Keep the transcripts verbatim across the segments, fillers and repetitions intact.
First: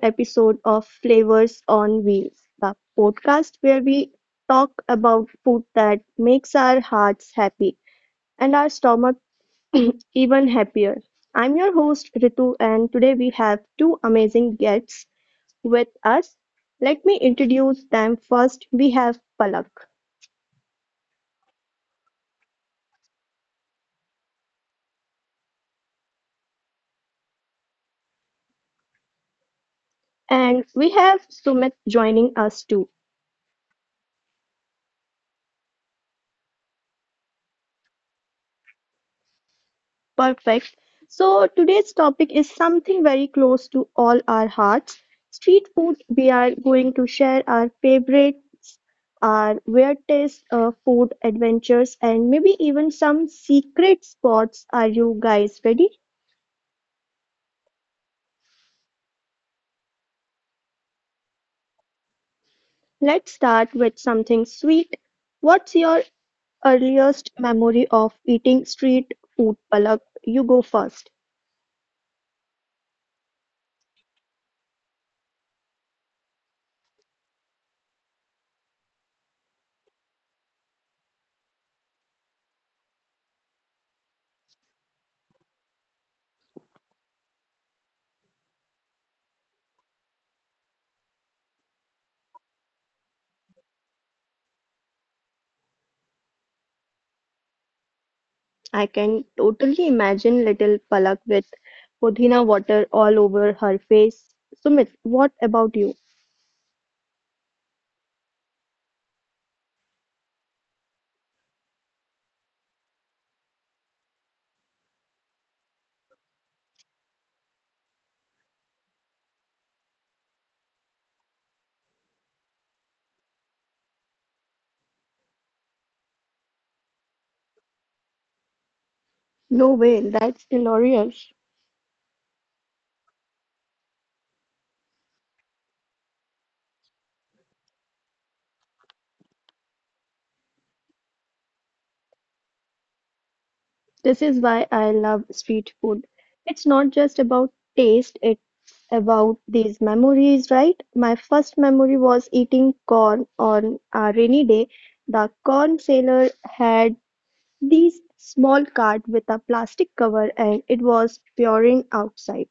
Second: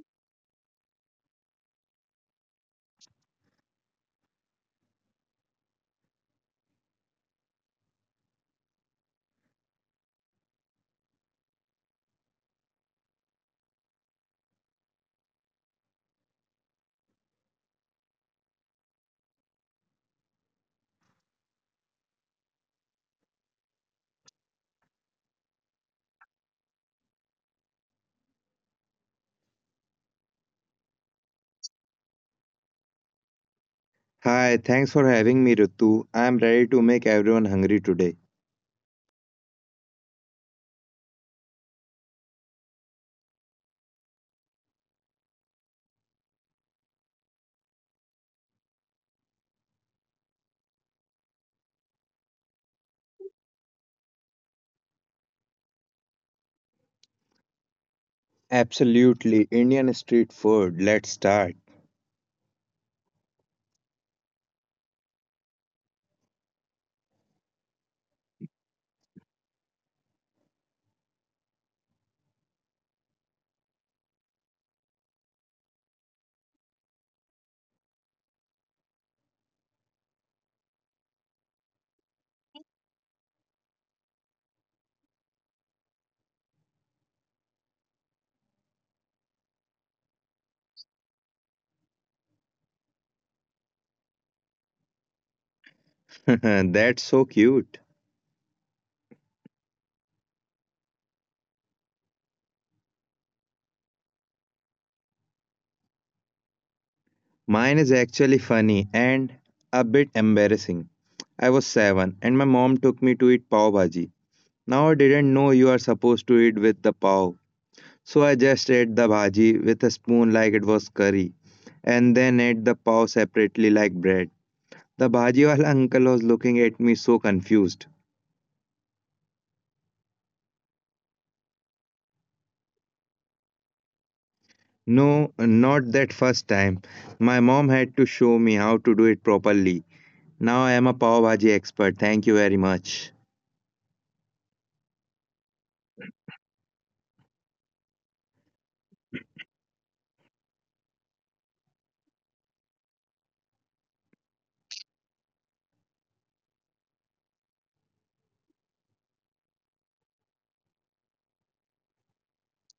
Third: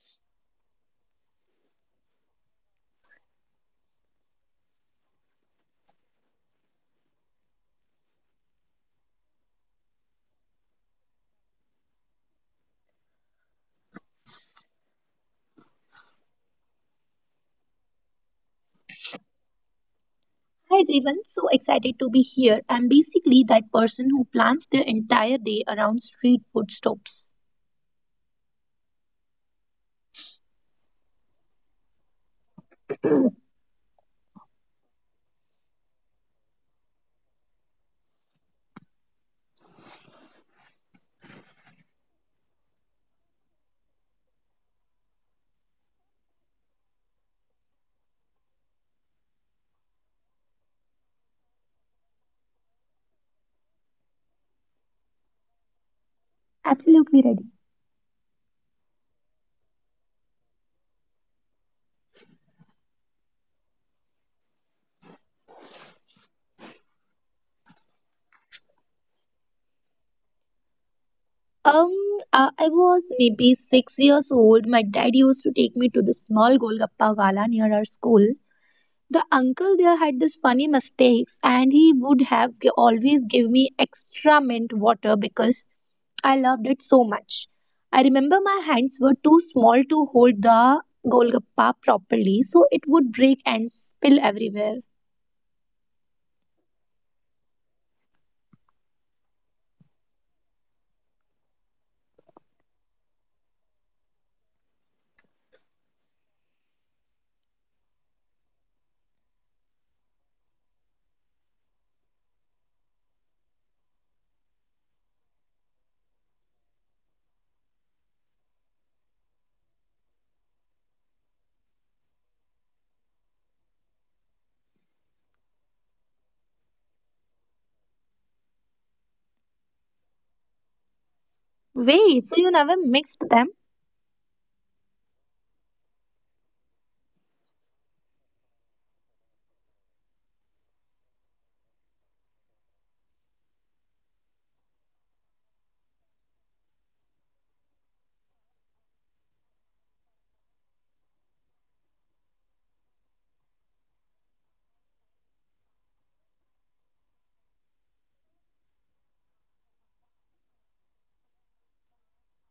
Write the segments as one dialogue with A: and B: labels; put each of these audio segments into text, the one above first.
A: episode of Flavors on Wheels, the podcast where we talk about food that makes our hearts happy and our stomach even happier. I'm your host Ritu, and today we have two amazing guests with us. Let me introduce them first. We have Palak
B: Hi everyone, so excited to be here. I'm basically that person who plans their entire day around street food stops.
A: and we have Sumit joining us too.
C: Hi, thanks for having me, Ritu. I'm ready to make everyone hungry today.
A: Perfect. So today's topic is something very close to all our hearts. Street food. We are going to share our favorites, our weird taste uh, food adventures, and maybe even some secret spots. Are you guys ready?
B: Absolutely ready.
C: Absolutely, Indian street food. Let's start.
A: Let's start with something sweet. What's your earliest memory of eating street food, Palak? You go first.
B: Um, uh, I was maybe six years old. My dad used to take me to the small Golgappa wala near our school. The uncle there had this funny mistakes, and he would have g- always give me extra mint water because I loved it so much. I remember my hands were too small to hold the Golgappa properly, so it would break and spill everywhere.
C: That's so cute.
A: I can totally imagine little Palak with Pudina water all over her face. Sumit, what about you?
C: Mine is actually funny and a bit embarrassing. I was seven and my mom took me to eat pav bhaji. Now I didn't know you are supposed to eat with the pav. So I just ate the bhaji with a spoon like it was curry and then ate the pav separately like bread. The bhajiwala uncle was looking at me so confused.
A: No way, that's glorious.
B: Wait, so you never mixed them?
C: No, not that first time. My mom had to show me how to do it properly. Now I am a pav bhaji expert. Thank you very much.
A: This is why I love street food. It's not just about taste, it's about these memories, right? My first memory was eating corn on a rainy day. The corn seller had these small cart with a plastic cover and it was pouring outside.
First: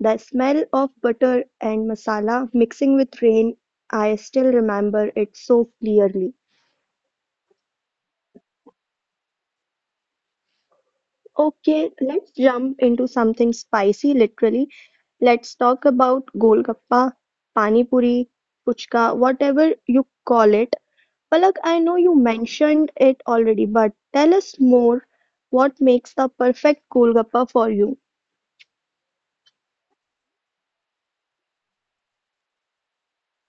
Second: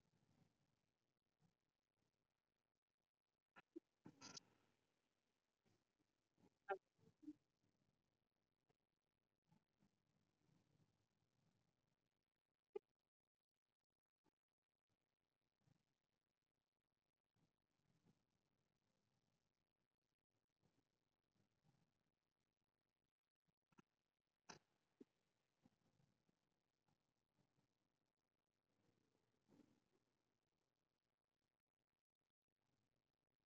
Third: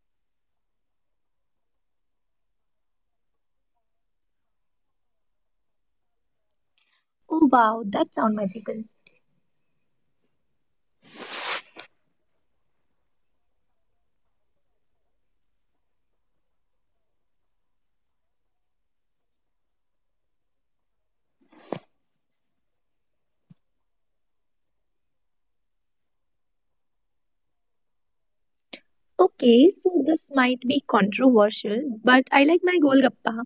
A: The smell of butter and masala mixing with rain, I still remember it so clearly.
B: Oh wow, that sounds magical.
A: Okay, let's jump into something spicy, literally. Let's talk about golgappa, pani puri, puchka, whatever you call it. Palak, I know you mentioned it already, but tell us more, what makes the perfect golgappa for you?
B: Okay, so this might be controversial, but I like my Golgappa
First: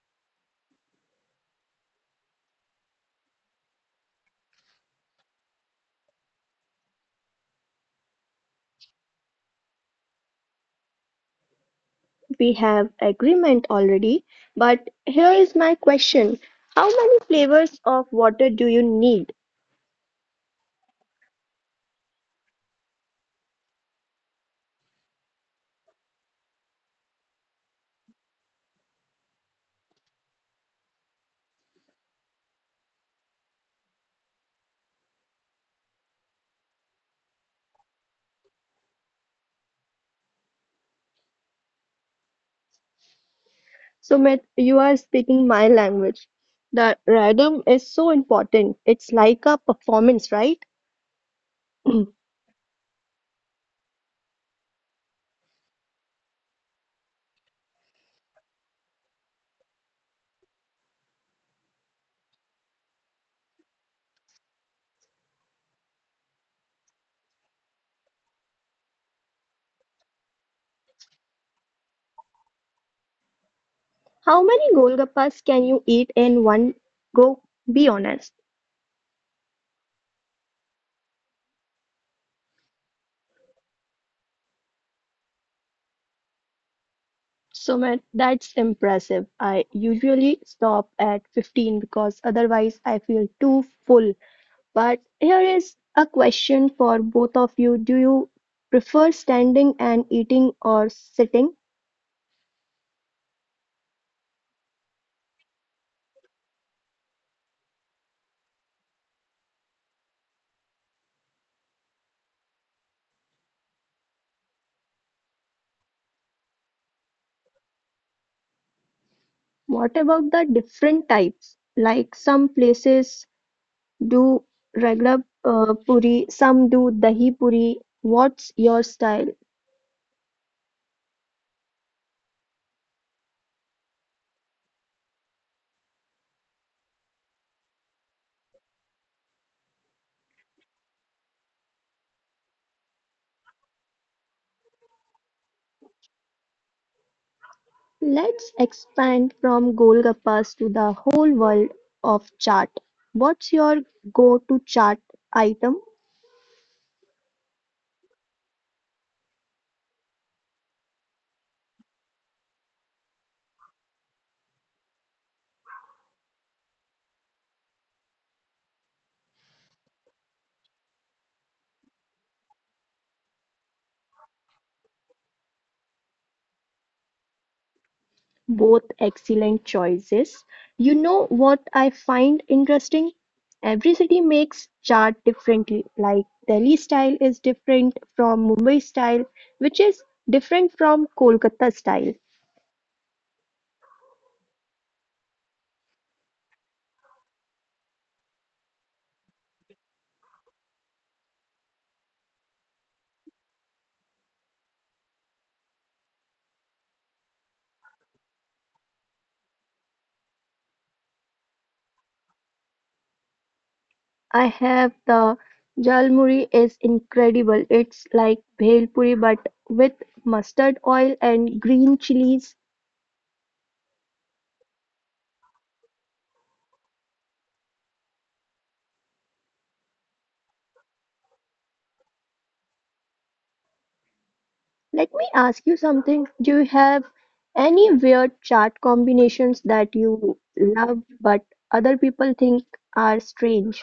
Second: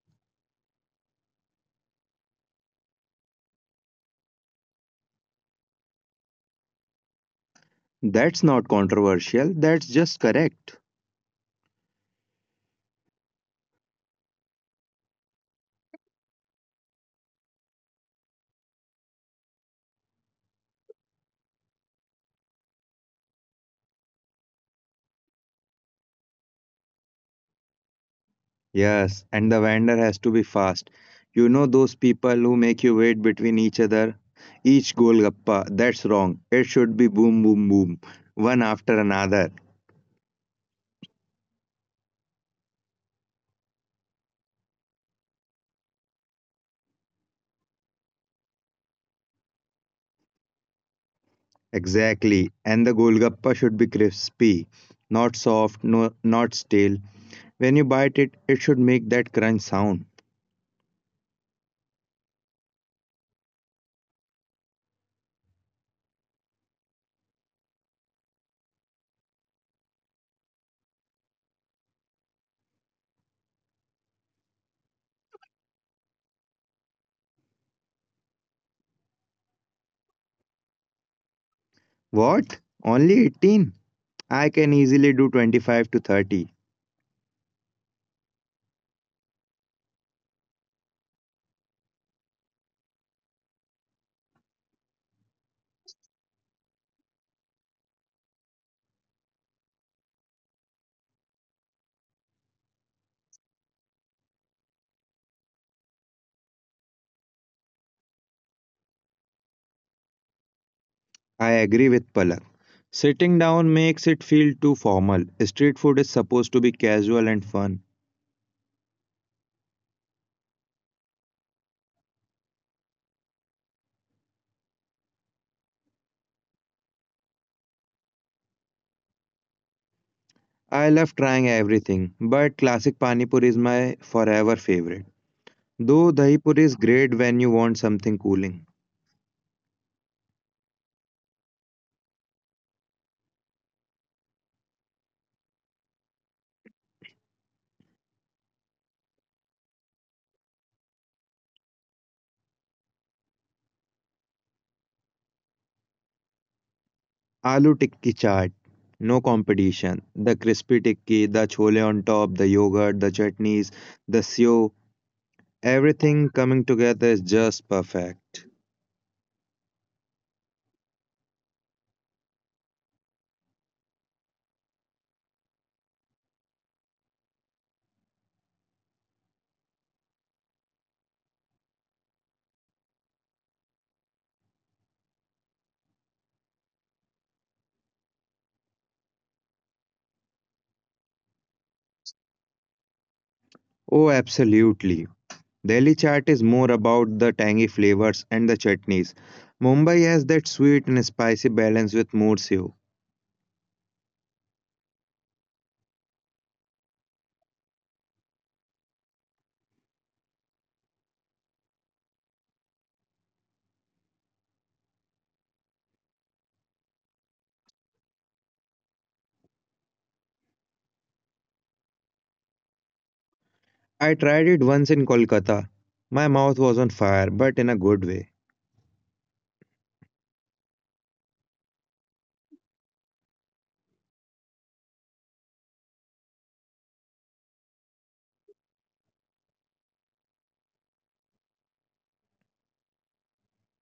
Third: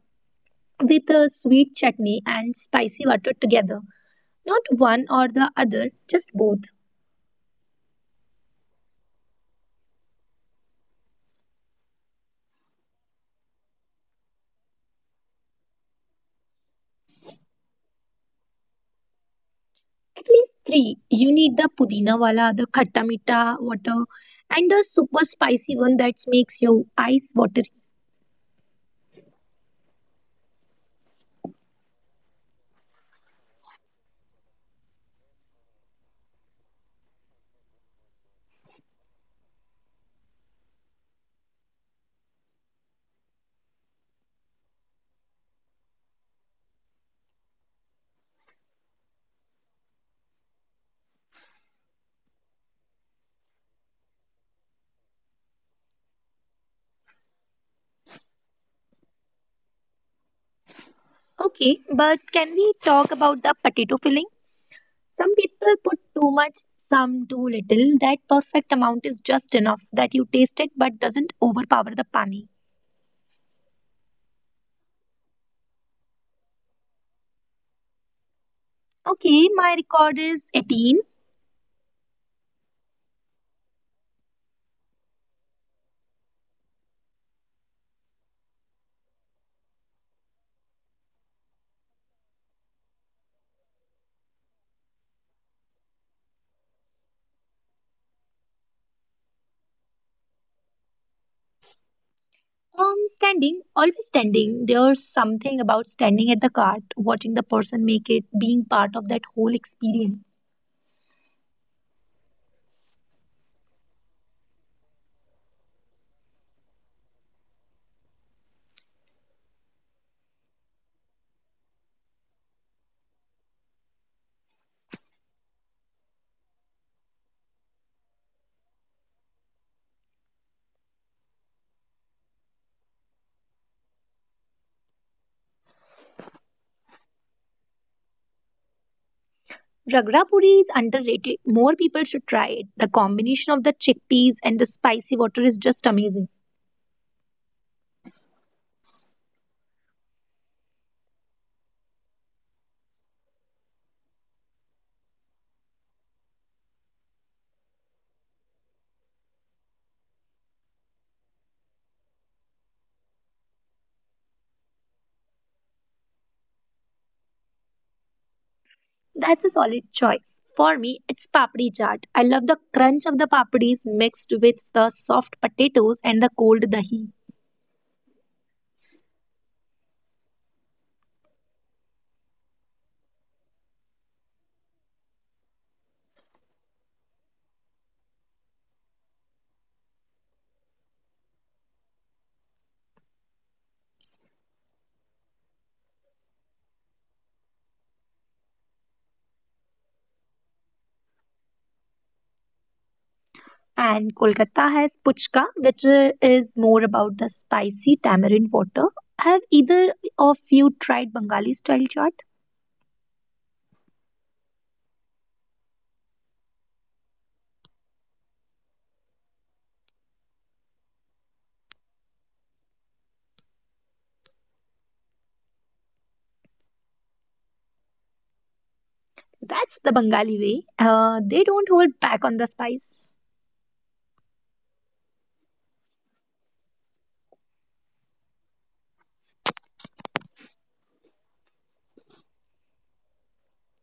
B: with a sweet chutney and spicy water together. Not one or the other, just both.
C: That's not controversial. That's just correct.
A: We have agreement already, but here is my question. How many flavors of water do you need?
B: At least three. You need the pudina wala, the khatta mita water, and the super spicy one that makes your eyes watery.
C: Yes, and the vendor has to be fast. You know those people who make you wait between each other? Each golgappa. That's wrong. It should be boom, boom, boom. One after another.
A: So, Sumit, you are speaking my language. The rhythm is so important. It's like a performance, right?
C: Exactly. And the golgappa should be crispy, not soft, no, not stale. When you bite it, it should make that crunch sound.
B: Okay, but can we talk about the potato filling? Some people put too much, some too little. That perfect amount is just enough that you taste it but doesn't overpower the pani.
A: How many Golgappas can you eat in one go? Be honest.
B: Okay, my record is eighteen.
C: What? Only eighteen? I can easily do twenty-five to thirty.
A: Sumit, that's impressive. I usually stop at fifteen because otherwise I feel too full. But here is a question for both of you. Do you prefer standing and eating or sitting?
B: Um, standing, always standing. There's something about standing at the cart, watching the person make it, being part of that whole experience.
C: I agree with Palak. Sitting down makes it feel too formal. Street food is supposed to be casual and fun.
A: What about the different types? Like some places do regular uh, puri, some do dahi puri. What's your style?
C: I love trying everything, but classic pani puri is my forever favorite. Though dahi puri is great when you want something cooling.
B: Ragra puri is underrated. More people should try it. The combination of the chickpeas and the spicy water is just amazing.
A: Let's expand from Golgappas to the whole world of chaat. What's your go-to chaat item?
C: Aloo tikki chaat, no competition. The crispy tikki, the chole on top, the yogurt, the chutneys, the sew, everything coming together is just perfect.
B: That's a solid choice. For me, it's papdi chaat. I love the crunch of the papdis mixed with the soft potatoes and the cold dahi.
A: Both excellent choices. You know what I find interesting? Every city makes chaat differently. Like Delhi style is different from Mumbai style, which is different from Kolkata style.
C: Oh, absolutely. Delhi chaat is more about the tangy flavors and the chutneys. Mumbai has that sweet and spicy balance with more sew.
B: And Kolkata has puchka, which uh, is more about the spicy tamarind water. Have either of you tried Bengali style chaat?
A: I have the Jalmuri is incredible. It's like bhel puri but with mustard oil and green chilies.
C: I tried it once in Kolkata. My mouth was on fire, but in a good way.
B: That's the Bengali way. Uh, they don't hold back on the spice.
A: Let me ask you something. Do you have any weird chart combinations that you love but other people think are strange?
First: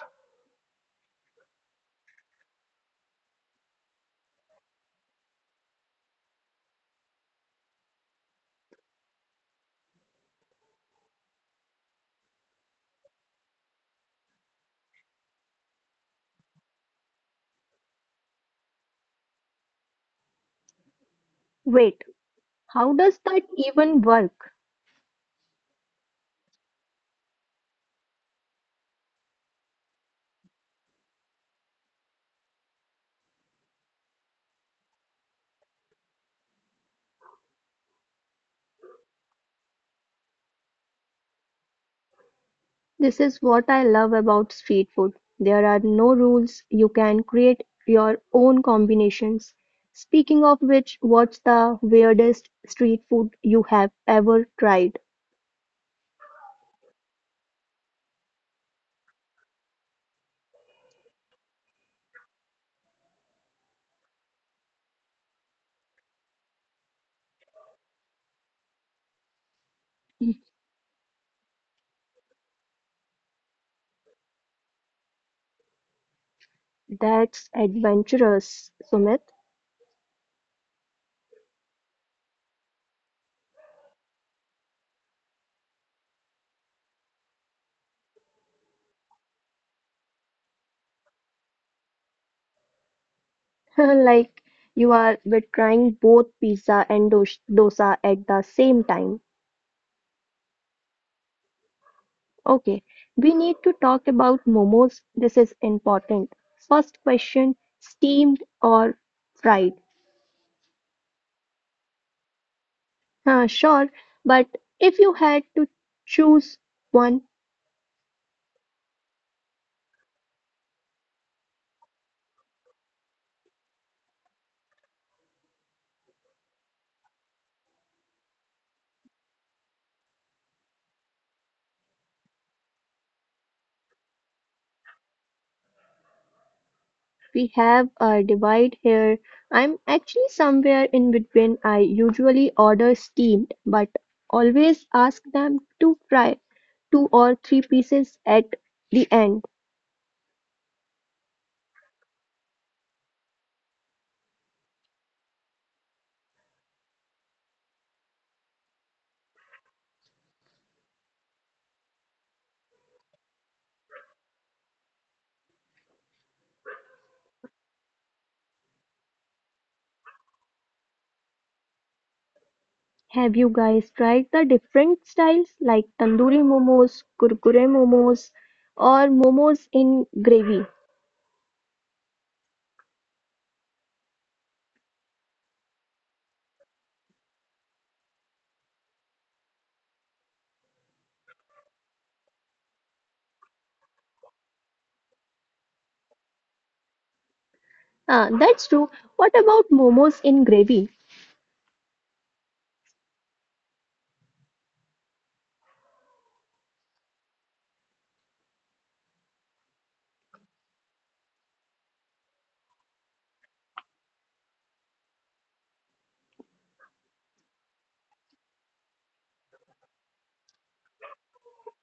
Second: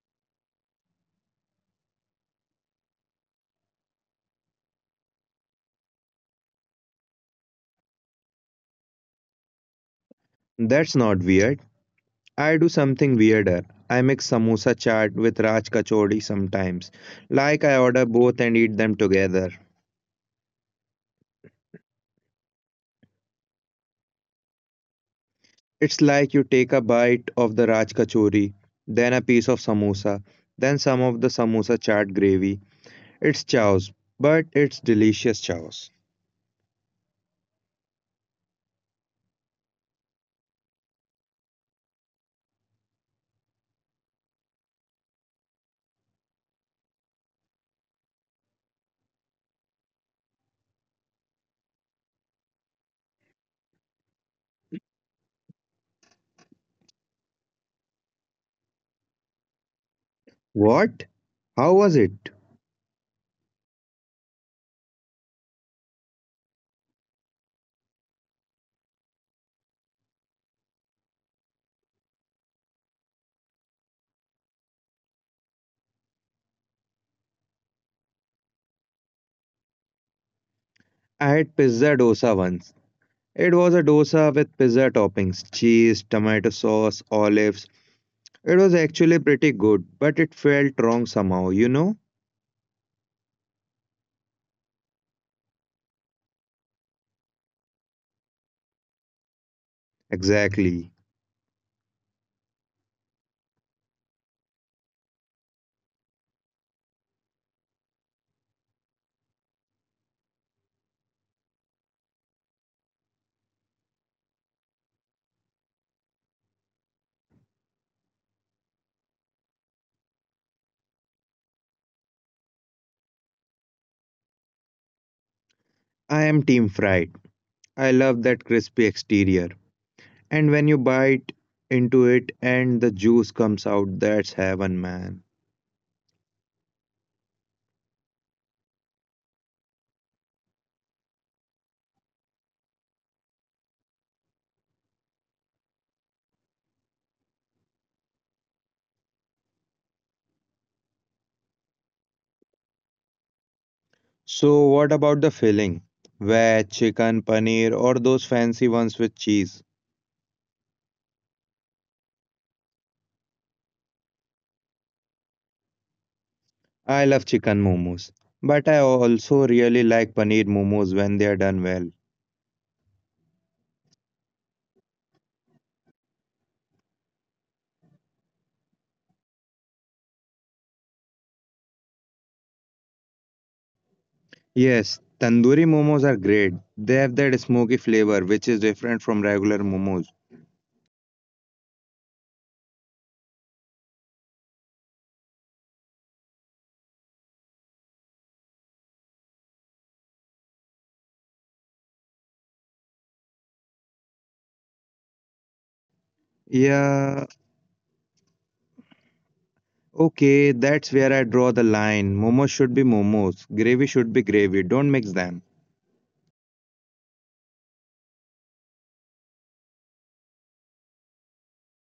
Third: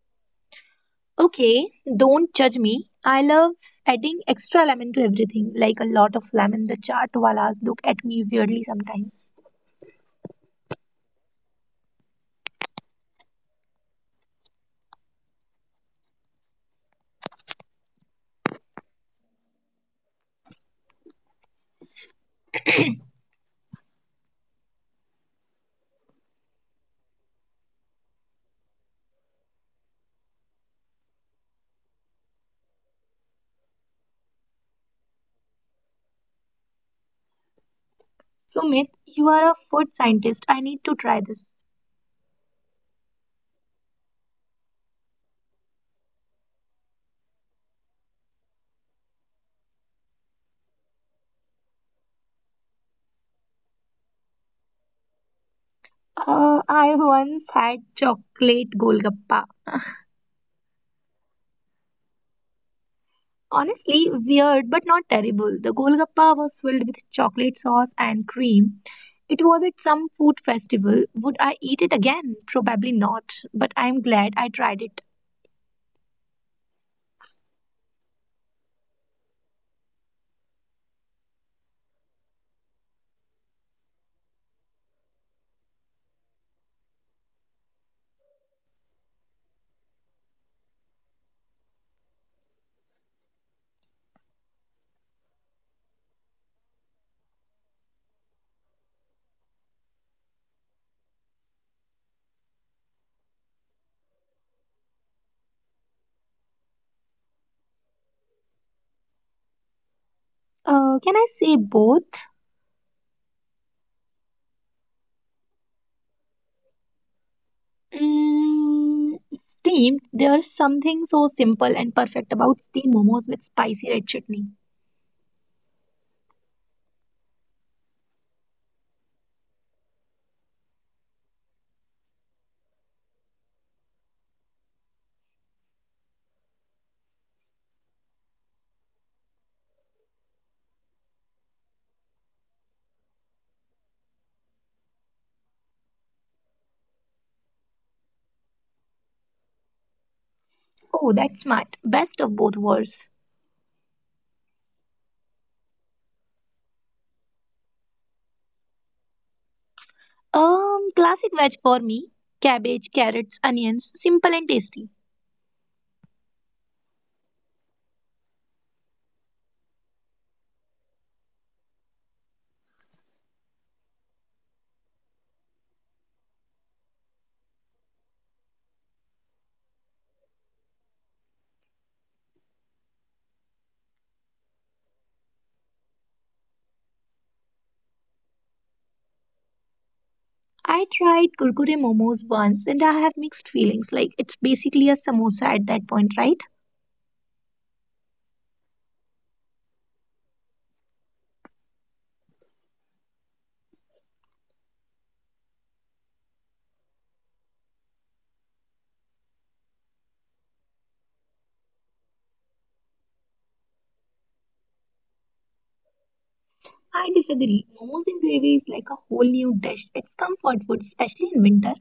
B: Okay, don't judge me. I love adding extra lemon to everything, like a lot of lemon. The chaat walas look at me weirdly sometimes.
C: That's not weird. I do something weirder. I mix samosa chaat with raj kachori sometimes. Like I order both and eat them together.
A: Wait, how does that even work?
C: It's like you take a bite of the raj kachori, then a piece of samosa, then some of the samosa chaat gravy. It's chaos, but it's delicious chaos.
B: Sumit, you are a food scientist. I need to try this.
A: This is what I love about street food. There are no rules. You can create your own combinations. Speaking of which, what's the weirdest street food you have ever tried?
B: Uh, I once had chocolate golgappa.
C: What? How was it?
B: Honestly, weird but not terrible. The golgappa was filled with chocolate sauce and cream. It was at some food festival. Would I eat it again? Probably not, but I'm glad I tried it.
A: That's adventurous, Sumit.
C: I had pizza dosa once. It was a dosa with pizza toppings, cheese, tomato sauce, olives. It was actually pretty good, but it felt wrong somehow, you know?
A: Like you are we're trying both pizza and dos- dosa at the same time.
C: Exactly.
A: Okay, we need to talk about momos. This is important. First question, steamed or fried?
B: Uh, can I say both?
A: Huh, sure, but if you had to choose one,
B: Mm, steamed, there's something so simple and perfect about steamed momos with spicy red chutney.
C: I am team fried. I love that crispy exterior. And when you bite into it and the juice comes out, that's heaven, man.
A: we have a divide here. I'm actually somewhere in between. I usually order steamed, but always ask them to fry two or three pieces at the end.
B: Oh, that's smart. Best of both worlds.
C: So, what about the filling? Veg, chicken, paneer, or those fancy ones with cheese?
B: Um, classic veg for me. Cabbage, carrots, onions, simple and tasty.
C: I love chicken momos. But I also really like paneer momos when they are done well.
A: Have you guys tried the different styles like tandoori momos, kurkure momos, or momos in gravy?
C: Yes, tandoori momos are great. They have that smoky flavor, which is different from regular momos.
B: I tried kurkure momos once and I have mixed feelings. Like it's basically a samosa at that point, right?
A: Ah, that's true. What about momos in gravy?
C: Yeah, okay, that's where I draw the line. Momos should be momos. Gravy should be gravy. Don't mix them.
B: I disagree. Momos and gravy is like a whole new dish. It's comfort food, especially in winter.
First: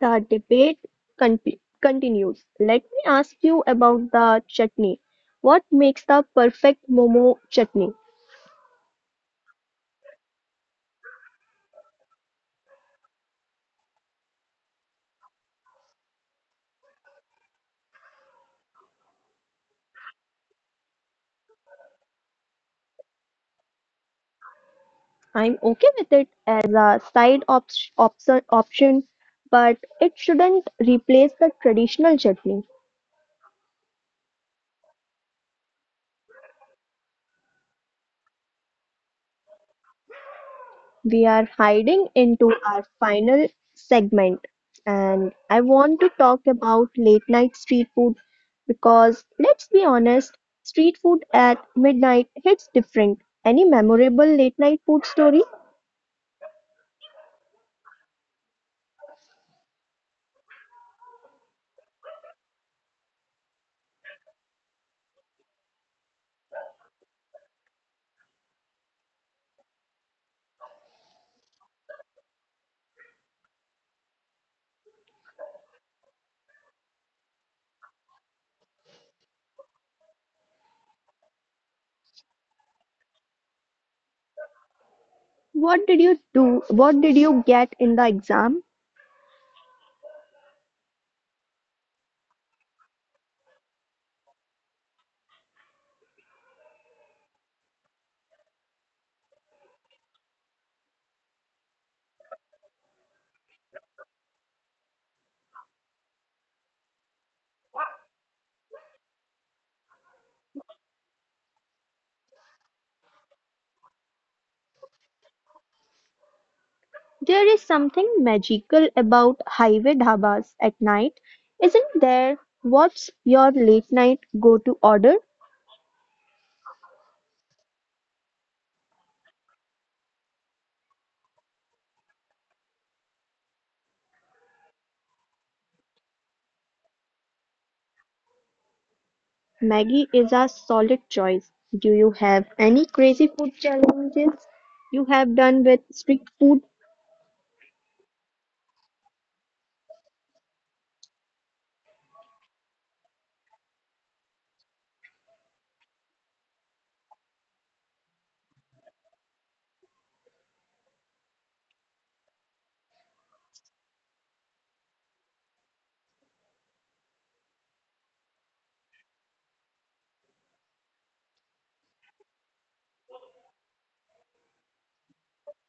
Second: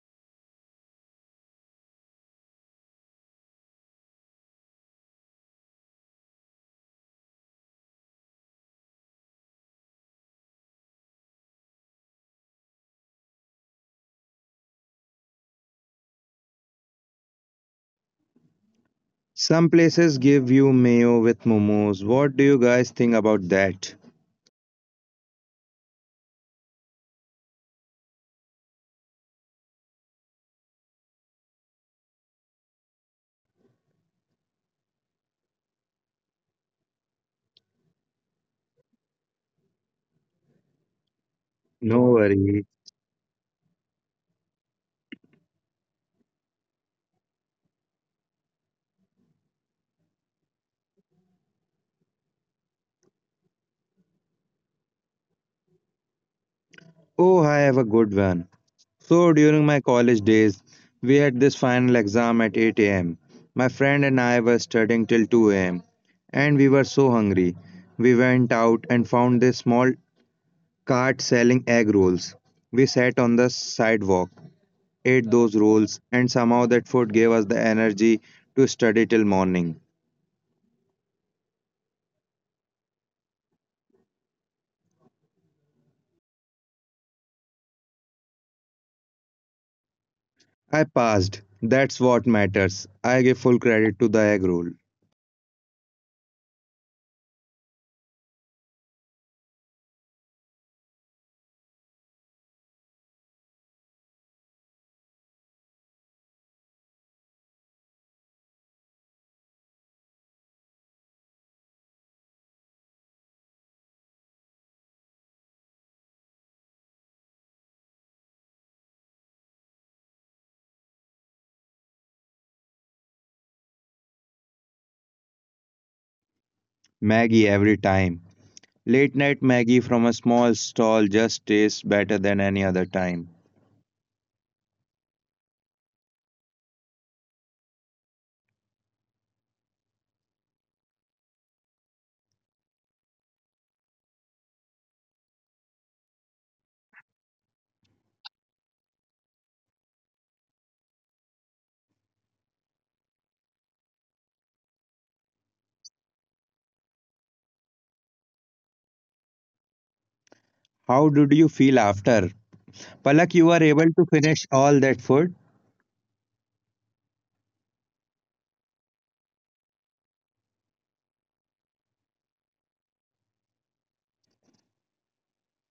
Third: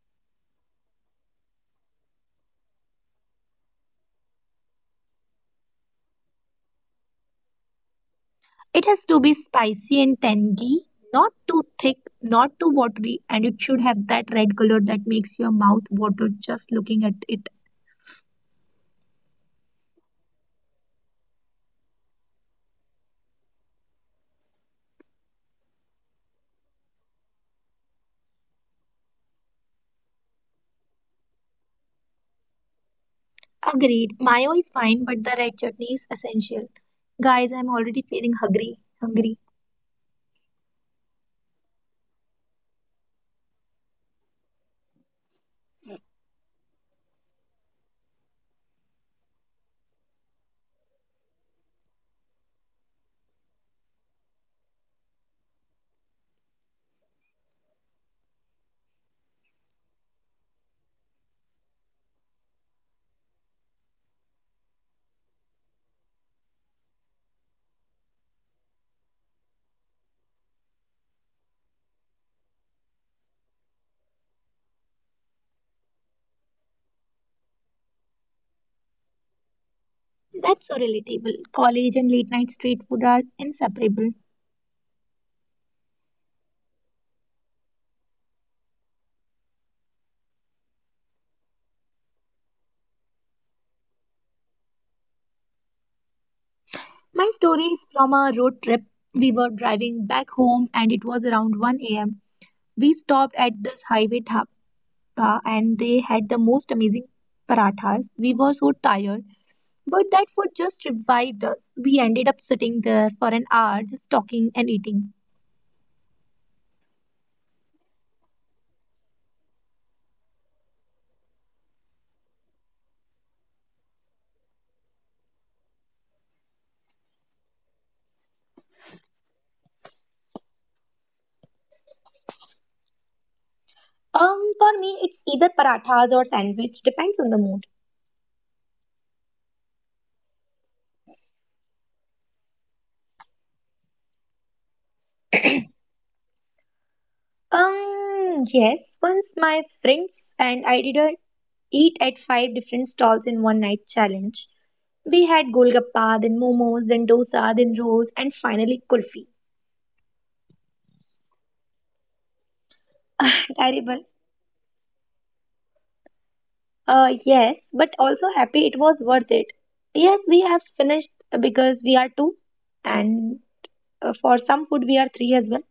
A: The debate conti- continues. Let me ask you about the chutney. What makes the perfect momo chutney?
B: It has to be spicy and tangy, not too thick, not too watery, and it should have that red color that makes your mouth water just looking at it.
C: Some places give you mayo with momos. What do you guys think about that?
A: I'm okay with it as a side op- option, option, but it shouldn't replace the traditional chutney.
B: Agreed. Mayo is fine, but the red chutney is essential. Guys, I'm already feeling hungry. Hungry.
A: We are
C: No
A: hiding into
C: worry.
A: our final segment, and I want to talk about late night street food because let's be honest, street food at midnight hits different. Any memorable late night food story?
C: Oh, I have a good one. So, during my college days, we had this final exam at eight a m. My friend and I were studying till two a m, and we were so hungry. We went out and found this small cart selling egg rolls. We sat on the sidewalk ate those rolls, and somehow that food gave us the energy to study till morning.
B: That's so relatable. College and late night street food are inseparable.
A: What did you do? What did you get in the exam?
C: I passed. That's what matters. I give full credit to the egg roll.
B: My story is from a road trip. We were driving back home and it was around one a m. We stopped at this highway dha- uh, and they had the most amazing parathas. We were so tired, but that food just revived us. We ended up sitting there for an hour just talking and eating.
A: There is something magical about highway dhabas at night, isn't there? What's your late night go to order?
C: Maggie every time. Late night Maggie from a small stall just tastes better than any other time.
B: Um, for me, it's either parathas or sandwich, depends on the mood.
A: Maggie is a solid choice. Do you have any crazy food challenges you have done with street food?
B: Um, yes, once my friends and I did a eat at five different stalls in one night challenge. We had golgappa, then momos, then dosa, then rolls, and finally kulfi.
C: How did you feel after? Palak, you were able to
B: Terrible,
C: finish all that food?
B: Uh, yes, but also happy it was worth it. Yes, we have finished because we are two, and uh, for some food we are three as well.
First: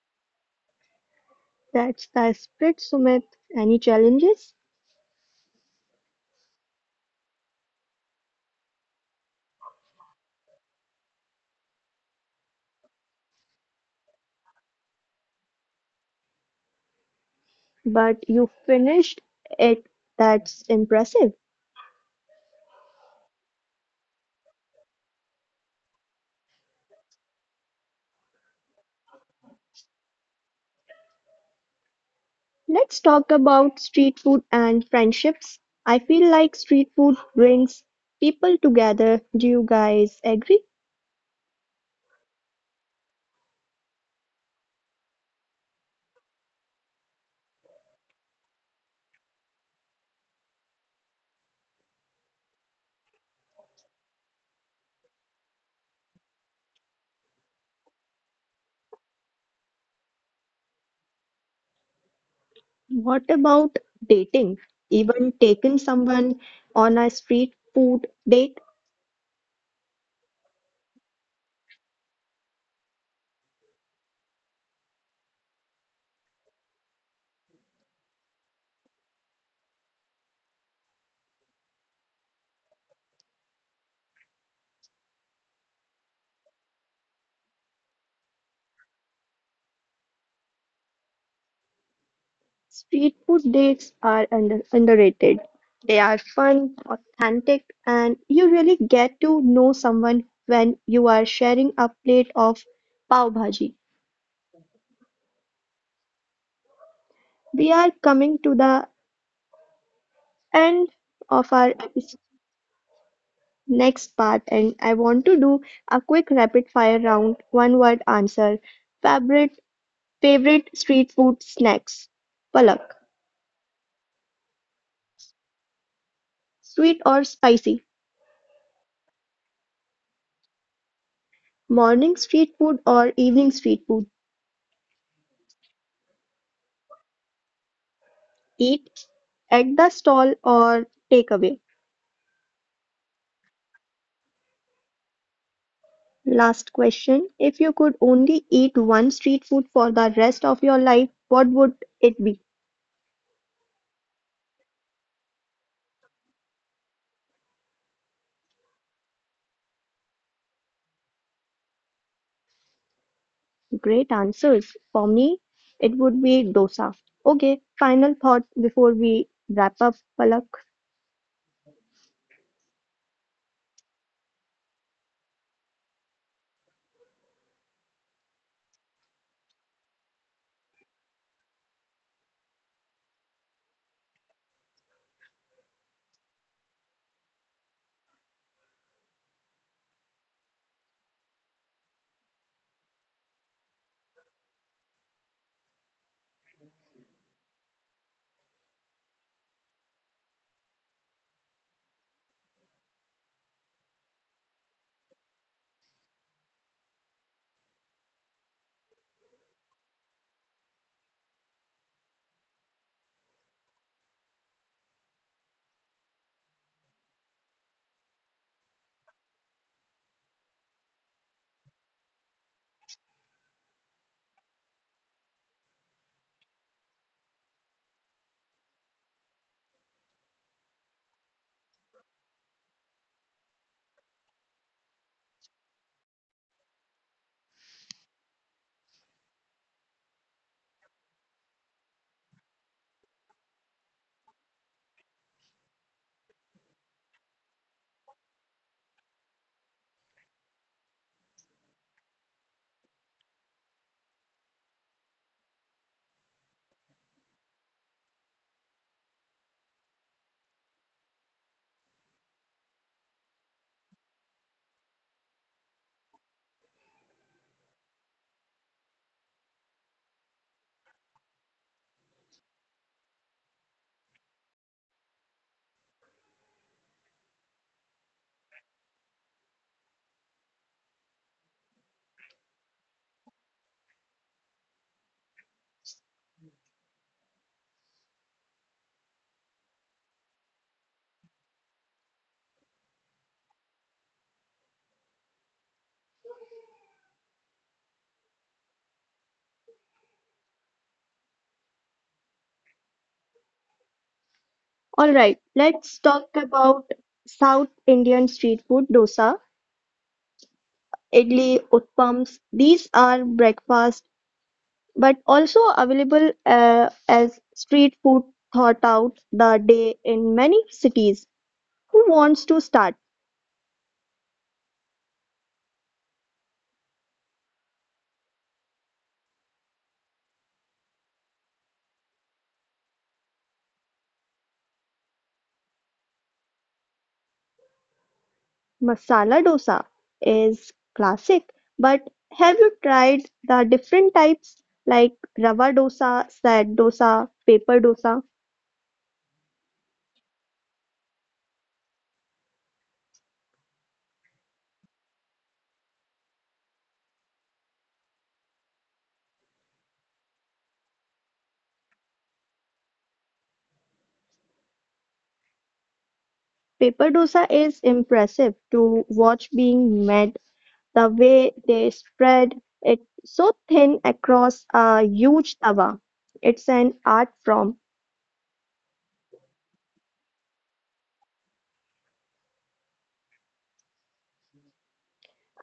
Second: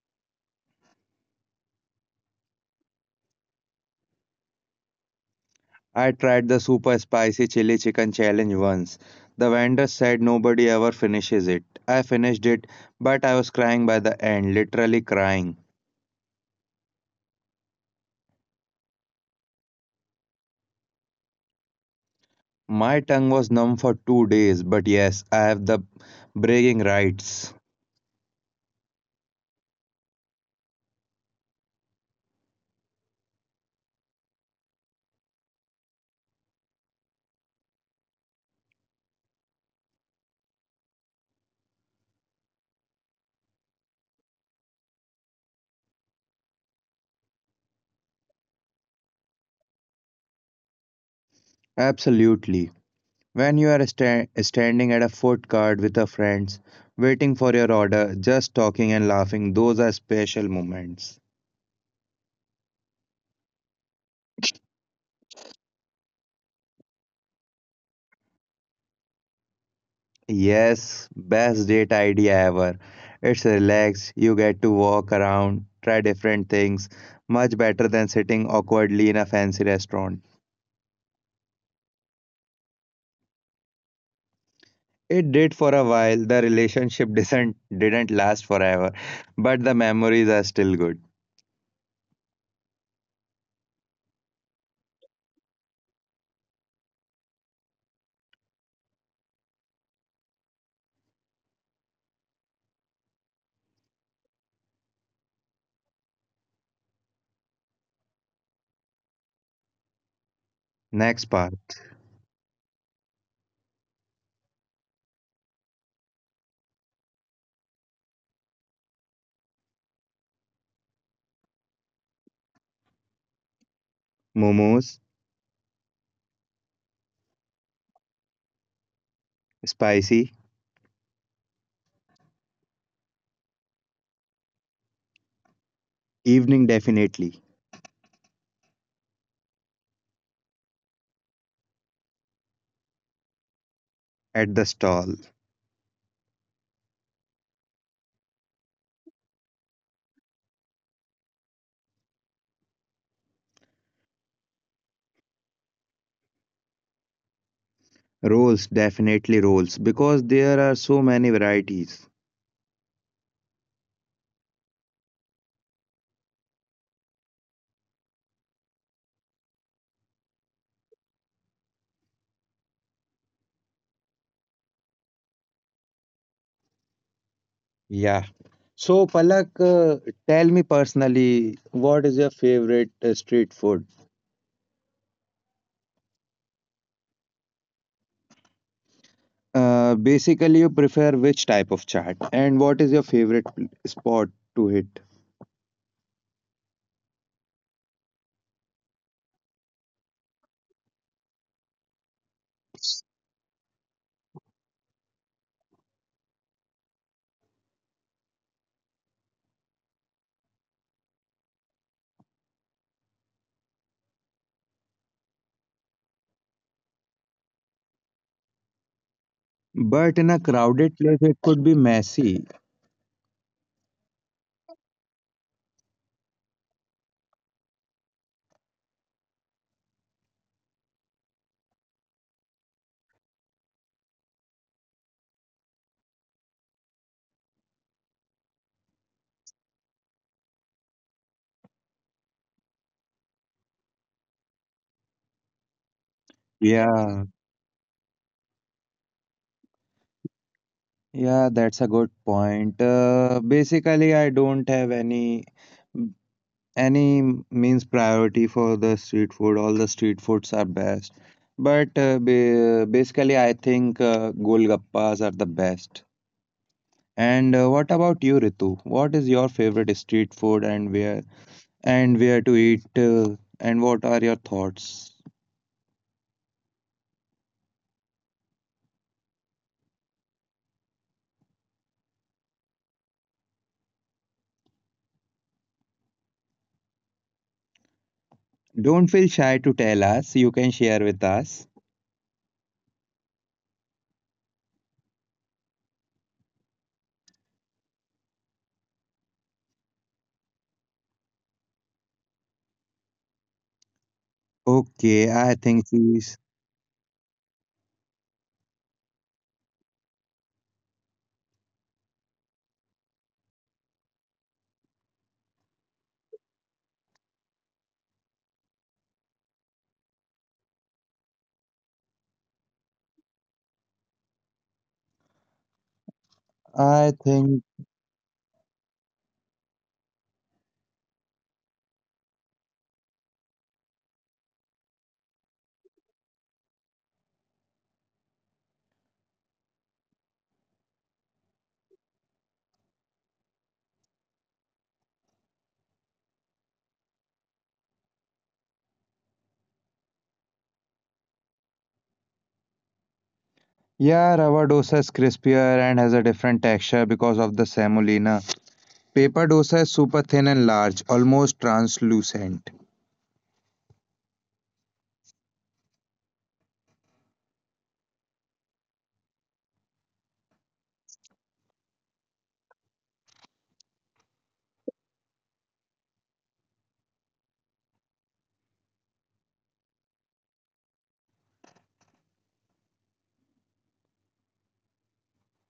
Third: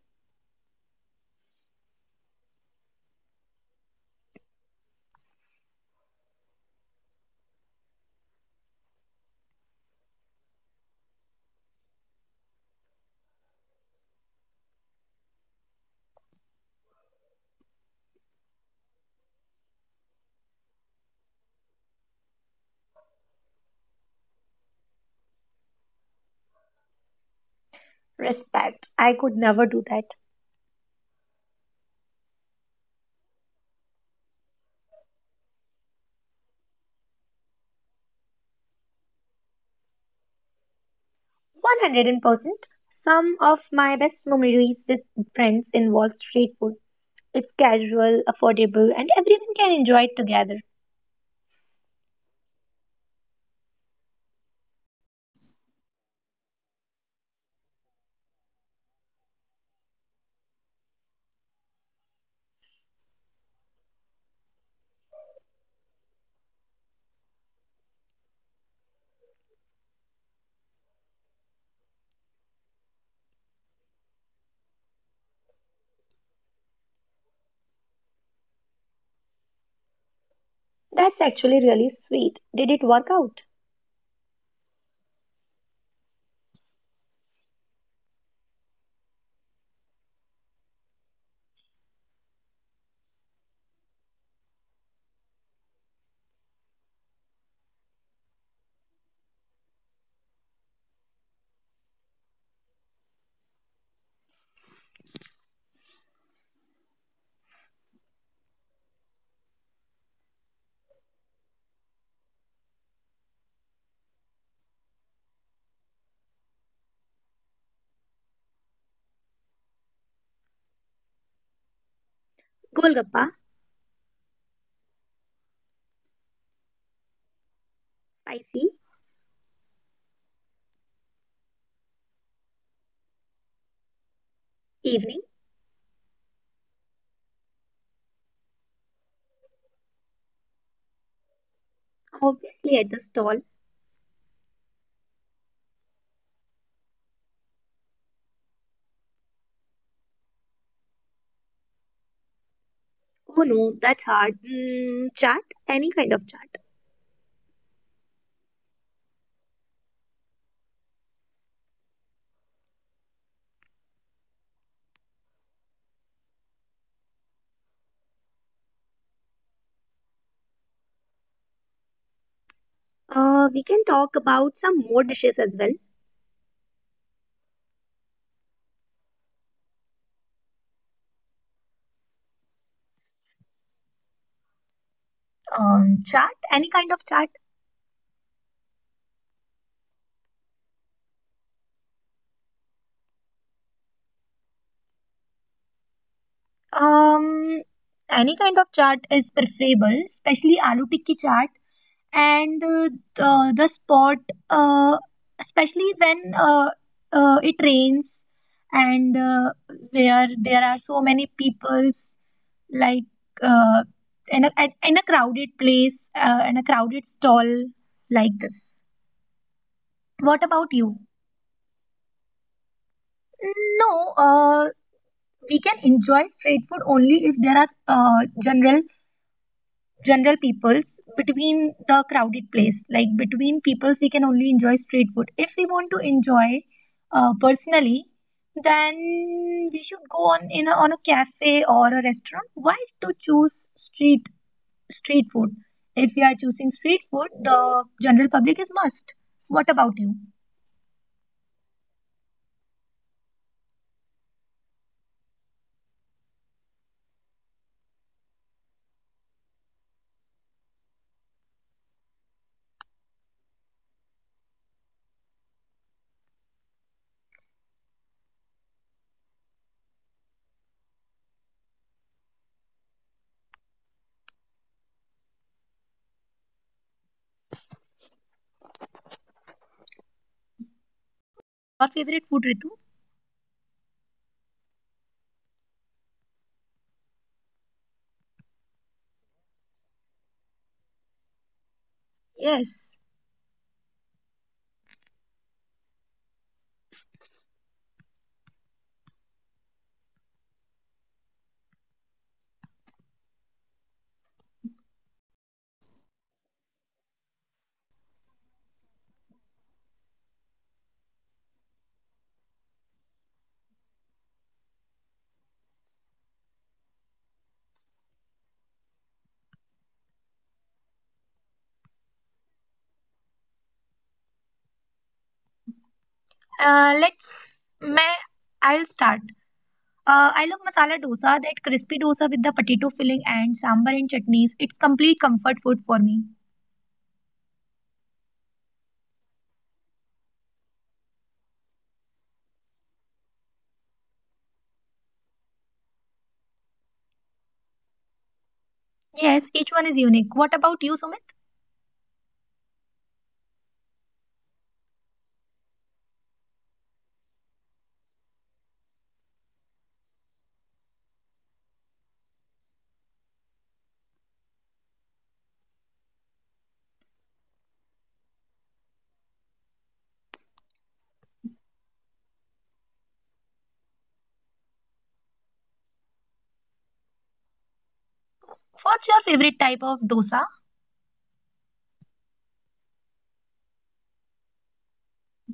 A: That's the spirit, Sumit. Any challenges?
C: I tried the super spicy chili chicken challenge once. The vendor said nobody ever finishes it. I finished it, but I was crying by the end, literally crying.
A: But you finished it. That's impressive.
C: My tongue was numb for two days, but yes, I have the bragging rights.
B: Respect. I could never do that.
A: Let's talk about street food and friendships. I feel like street food brings people together. Do you guys agree?
B: one hundred percent. Some of my best memories with friends involve street food. It's casual, affordable, and everyone can enjoy it together.
C: Absolutely. When you are sta- standing at a food cart with your friends, waiting for your order, just talking and laughing, those are special moments.
A: What about dating? Even taken someone on a street food date.
C: Yes, best date idea ever. It's relaxed, you get to walk around, try different things, much better than sitting awkwardly in a fancy restaurant.
B: That's actually really sweet. Did it work out?
C: It did for a while. The relationship didn't didn't last forever, but the memories are still good.
A: Street food dates are under underrated. They are fun, authentic, and you really get to know someone when you are sharing a plate of pav bhaji. We are coming to the end
C: Next
A: of
C: part.
A: our epis- next part, and I want to do a quick rapid fire round, one word answer. Favorite favorite street food snacks. Palak,
B: Golgappa,
C: Momos,
A: sweet or spicy?
B: spicy,
C: spicy,
A: Morning street food or evening street food?
B: evening,
C: evening definitely
A: Eat at the stall or takeaway?
B: obviously at the stall.
C: at the stall.
A: Last question. If you could only eat one street food for the rest of your life, what would it be?
B: Oh no, that's hard. Mm, Chaat, any kind of chaat.
C: Rolls definitely rolls because there are so many varieties.
A: Great answers. For me, it would be dosa. Okay, final thought before we wrap up, Palak.
B: Uh, we can talk about some more dishes as well.
C: Yeah. So, Palak, uh, tell me personally, what is your favorite uh, street food?
B: Um, Chaat, any kind of chaat.
C: Uh, basically, you prefer which type of chaat, and what is your favorite pl- spot to hit?
B: Um, any kind of chaat is preferable, especially aloo tikki chaat and uh, the, the spot, uh, especially when uh, uh, it rains and uh, where there are so many peoples like uh, in a, at, in a crowded place, uh, in a crowded stall like this.
C: But in a
B: What
C: crowded
B: about
C: place,
B: you?
C: it could be messy.
B: No, uh, we can enjoy street food only if there are uh, general general peoples between the crowded place, like between peoples we can only enjoy street food. If we want to enjoy uh, personally, then we should go on in a, on a cafe or a restaurant. Why to choose street street food? If we are choosing street
C: Yeah,
B: food, the general public is must. What about you your
C: yeah, that's a good point. Uh, basically, I don't have any any means priority for the street food. All the street foods are best. But uh, ba- basically, I think uh, golgappas are the best. And uh, what about you, Ritu? What is your favorite street food and where and where to eat uh, and what are your thoughts?
B: favorite food, Ritu?
C: Don't feel shy to tell us. You can share with us.
B: Yes,
A: All
C: Okay,
A: right,
C: I think
A: let's talk
C: she's.
A: about South Indian street food, dosa, idli, utpams. These are breakfast but also available uh, as street food thought out the day in many cities. Who wants to start?
C: I
B: uh,
C: think
B: let's may I'll start. Uh, I love masala dosa, that crispy dosa with the potato filling and sambar and chutneys. It's complete comfort food for me.
A: Masala dosa is classic, but have you tried the different types like rava dosa, sad dosa, paper dosa?
B: Yes, each one is unique. What about you, Sumit?
C: yeah, rava dosa is crispier and has a different texture because of the semolina. Paper dosa is super thin and large, almost translucent.
A: Paper dosa is impressive to watch being made. The way they spread it so thin across a huge tawa. It's an art form.
B: What's your favorite type of dosa?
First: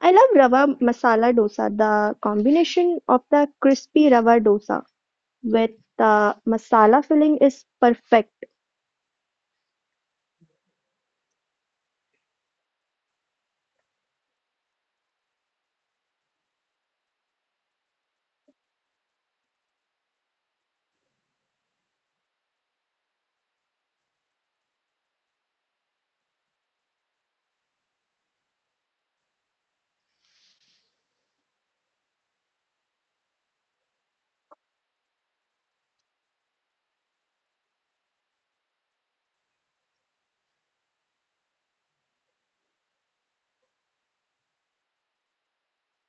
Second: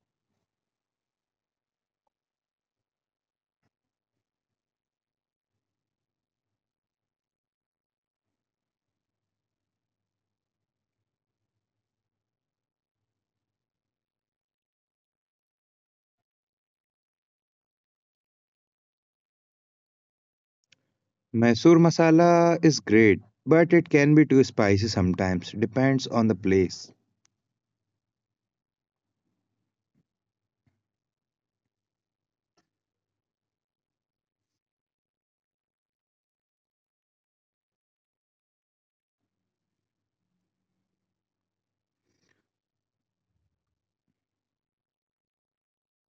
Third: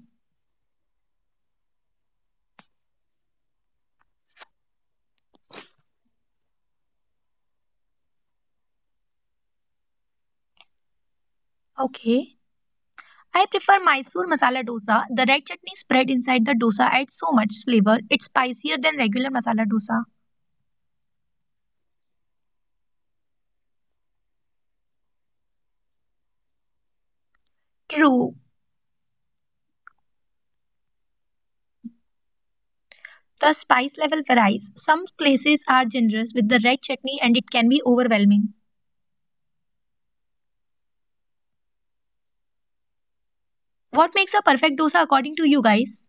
A: I love Rava Masala Dosa. The combination of the crispy Rava dosa with the masala filling is perfect.
B: Okay. I prefer Mysore masala dosa. The red chutney spread inside the dosa adds so much flavor. It's spicier than regular masala dosa.
C: Mysore masala is great, but it can be too spicy sometimes. Depends on the place.
B: True. The spice level varies. Some places are generous with the red chutney and it can be overwhelming. What makes a perfect dosa according to you guys?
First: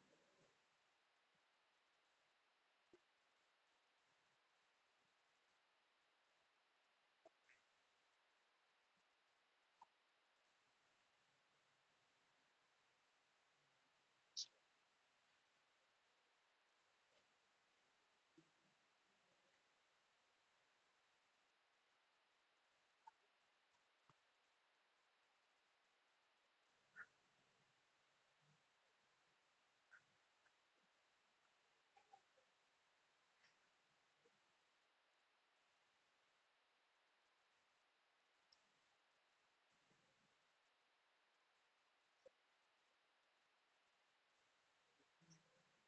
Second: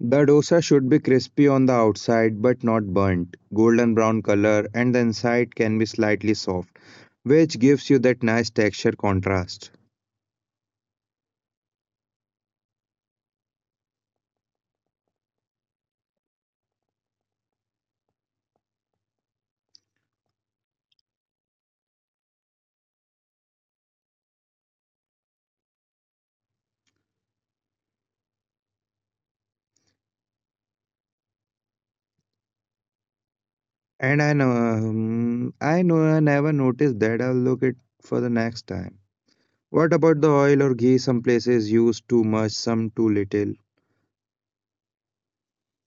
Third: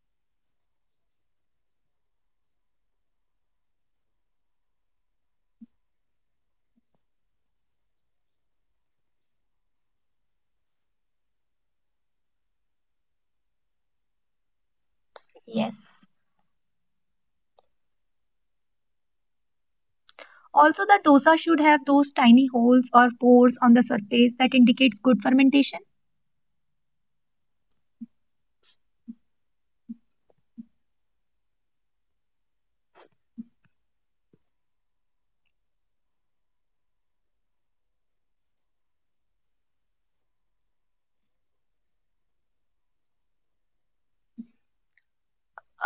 C: The dosa should be crispy on the outside but not burnt, golden brown color, and the inside can be slightly soft, which gives you that nice texture contrast.
B: Yes. Also, the dosa should have those tiny holes or pores on the surface that indicates good fermentation.
C: And I know, um, I know I never noticed that. I'll look it for the next time. What about the oil or ghee? Some places use too much, some too little.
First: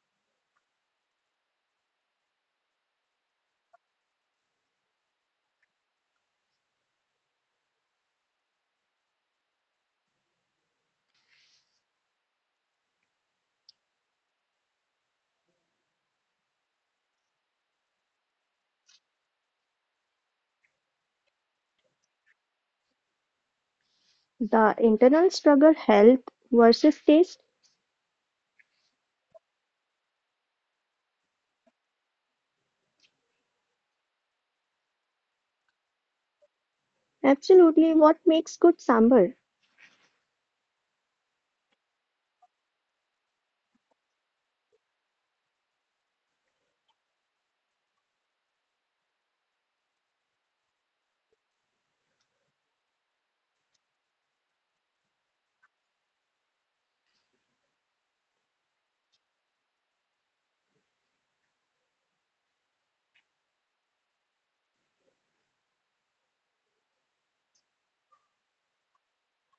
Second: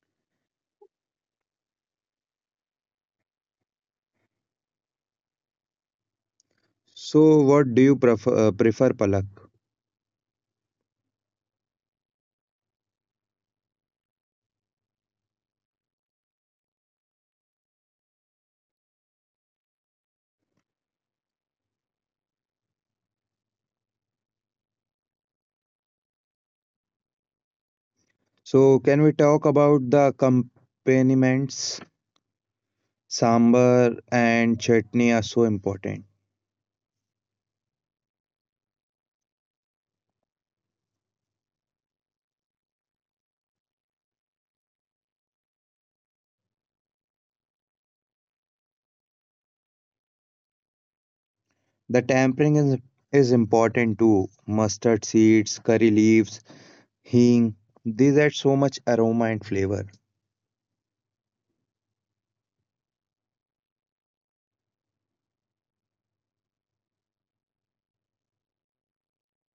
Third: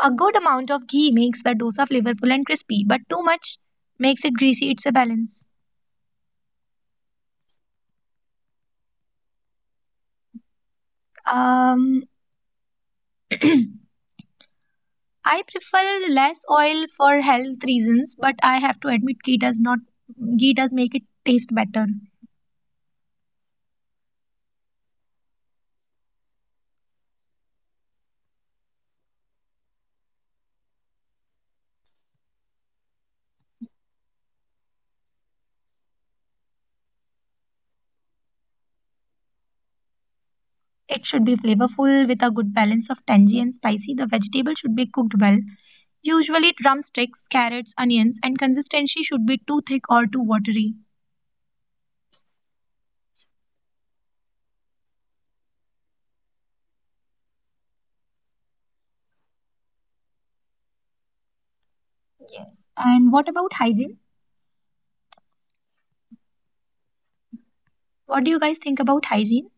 B: A good amount of ghee makes the dosa flavorful and crispy, but too much makes it greasy. It's a balance.
C: So, what do you prefer, uh, prefer Palak?
B: Um, I prefer less oil for health reasons, but I have to admit ghee does not ghee does make it taste better.
A: The internal struggle, health versus taste,
C: So, can we talk about the accompaniments? Sambar and chutney are so important.
A: absolutely what makes good sambar.
B: It should be flavorful with a good balance of tangy and spicy. The vegetable should be cooked well. Usually drumsticks, carrots, onions, and consistency should be too thick or too watery.
C: The tempering is, is important too. Mustard seeds, curry leaves, hing. These add so much aroma and flavor.
B: Yes. And what about hygiene? What do you guys think about hygiene?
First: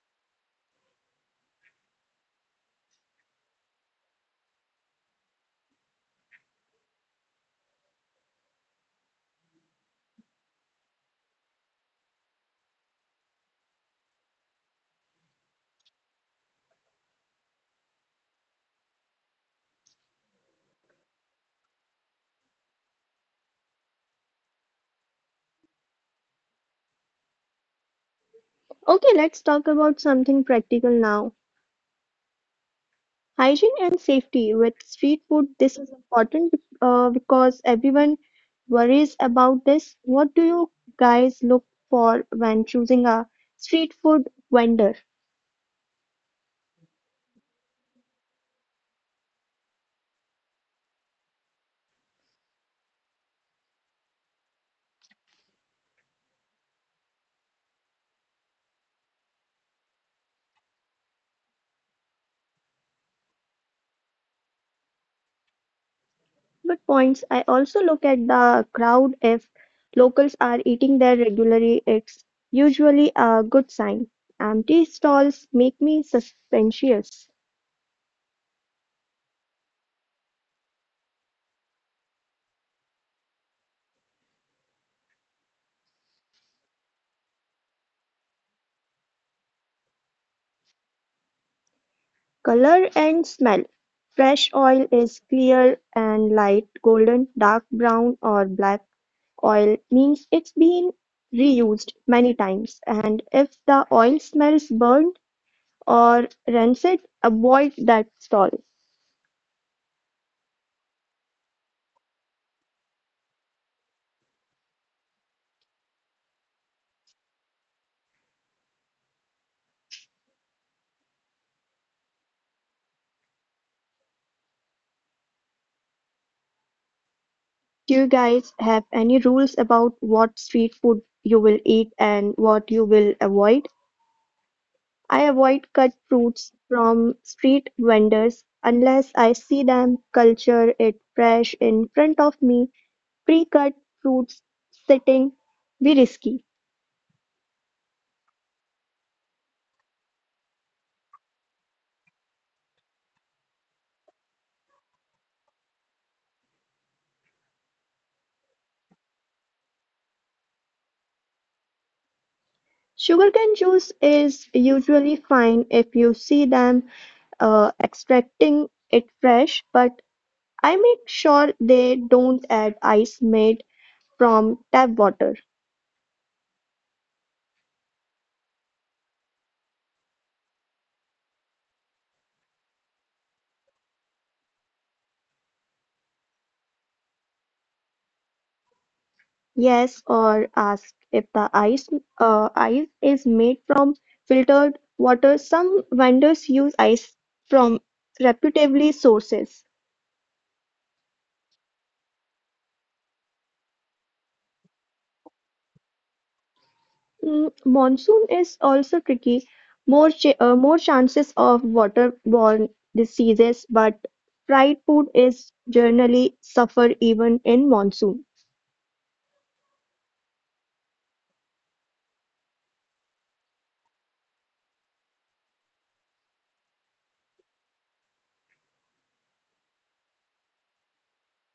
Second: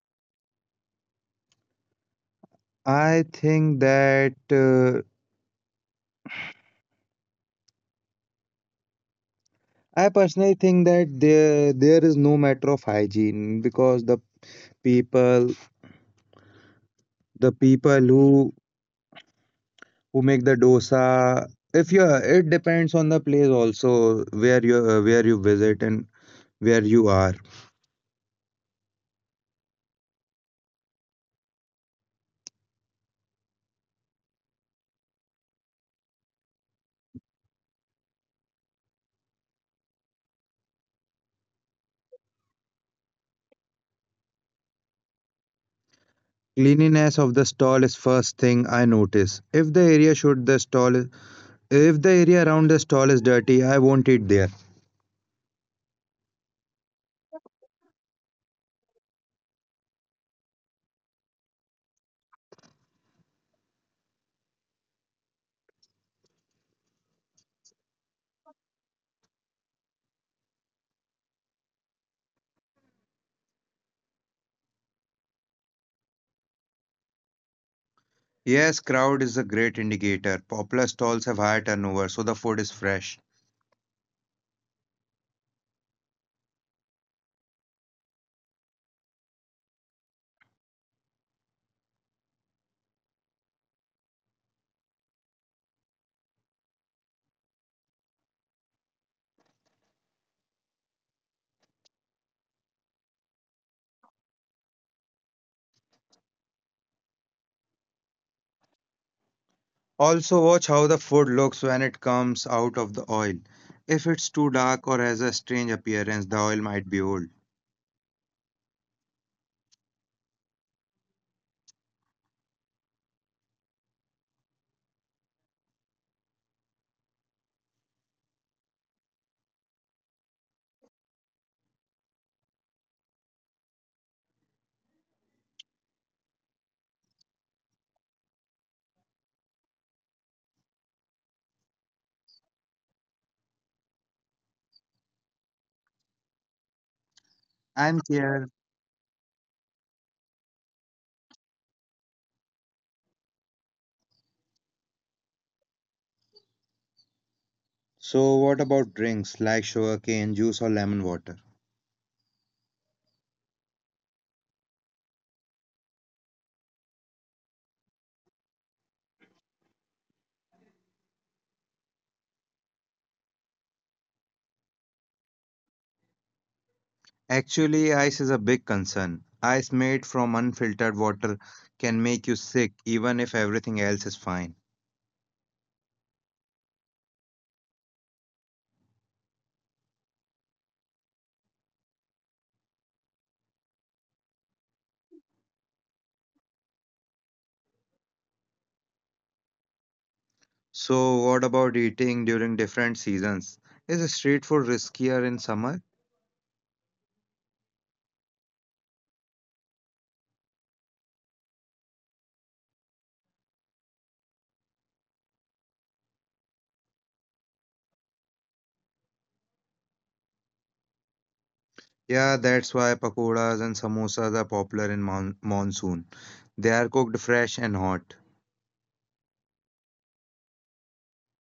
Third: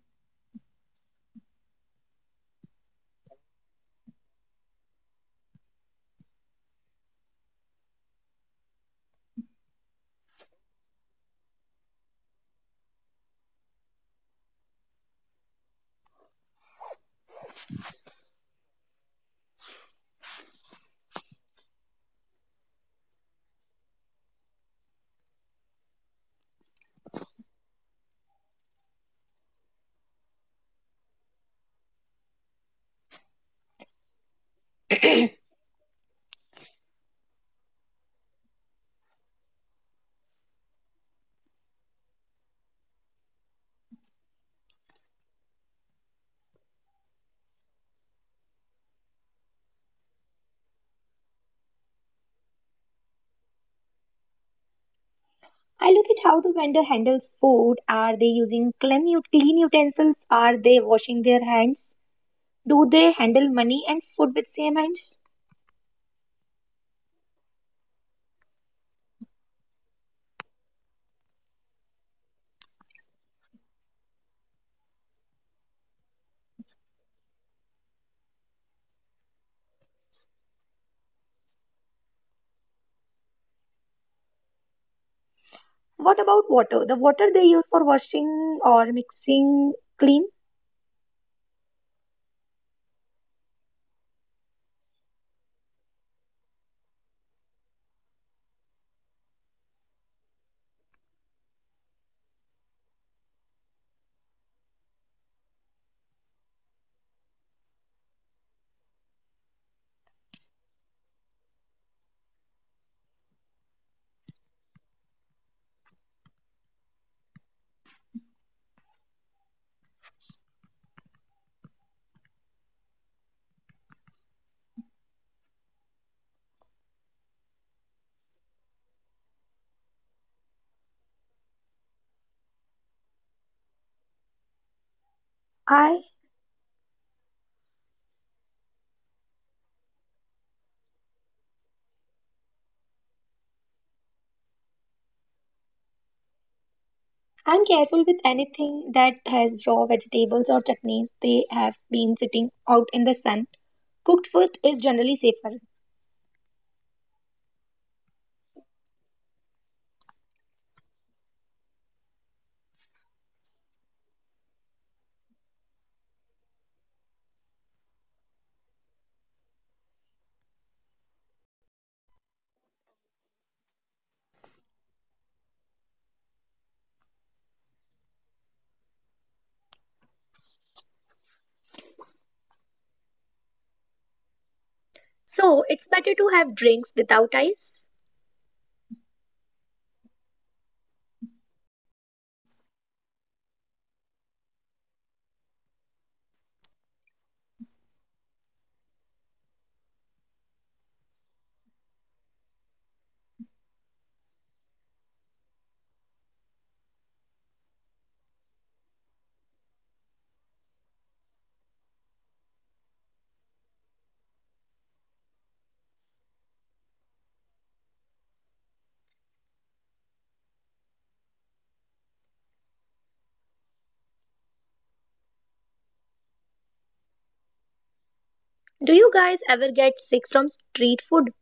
C: I think that. Uh, I personally think that there there is no matter of hygiene because the people the people who who make the dosa if you are- it depends on the place also where you uh, where you visit and where you are.
A: Okay, let's talk about something practical now. Hygiene and safety with street food. This is important uh, because everyone worries about this. What do you guys look for when choosing a street food vendor?
C: Cleanliness of the stall is first thing I notice. If the area should the stall if the area around the stall is dirty, I won't eat there.
B: I look at how the vendor handles food. Are they using clean, ut- clean utensils? Are they washing their hands? Do they handle money and food with same hands?
A: Good points. I also look at the crowd. If locals are eating there regularly, it's usually a good sign. Empty stalls make me suspicious.
C: Yes, crowd is a great indicator. Popular stalls have high turnover, so the food is fresh.
B: What about water? The water they use for washing or mixing clean?
A: Color and smell. Fresh oil is clear and light golden, dark brown or black oil means it's been reused many times. And if the oil smells burnt or rancid, avoid that stall.
C: Also, watch how the food looks when it comes out of the oil. If it's too dark or has a strange appearance, the oil might be old.
A: Do you guys have any rules about what street food you will eat and what you will avoid? I avoid cut
B: I
A: fruits from street vendors unless I see them culture it fresh in front of me. Pre-cut fruits sitting be risky.
B: I'm
C: I'm
B: careful with
C: here.
B: anything that has raw vegetables or chutneys. They have been sitting out in the sun. Cooked food is generally safer.
C: So, what about drinks like sugarcane juice or lemon water?
A: Sugarcane juice is usually fine if you see them uh, extracting it fresh, but I make sure they don't add ice made from tap water.
C: Actually, ice is a big concern. Ice made from unfiltered water can make you sick even if everything else is fine.
B: So it's better to have drinks without ice.
A: Yes, or ask if the ice uh, ice is made from filtered water. Some vendors use ice from reputably sources.
C: So, what about eating during different seasons? Is street food riskier in summer?
A: Mm, monsoon is also tricky. More ch uh, more chances of waterborne diseases, but fried food is generally suffer even in monsoon.
C: Yeah, that's why pakoras and samosas are popular in mon- monsoon. They are cooked fresh and hot.
B: Do you guys ever get sick from street food?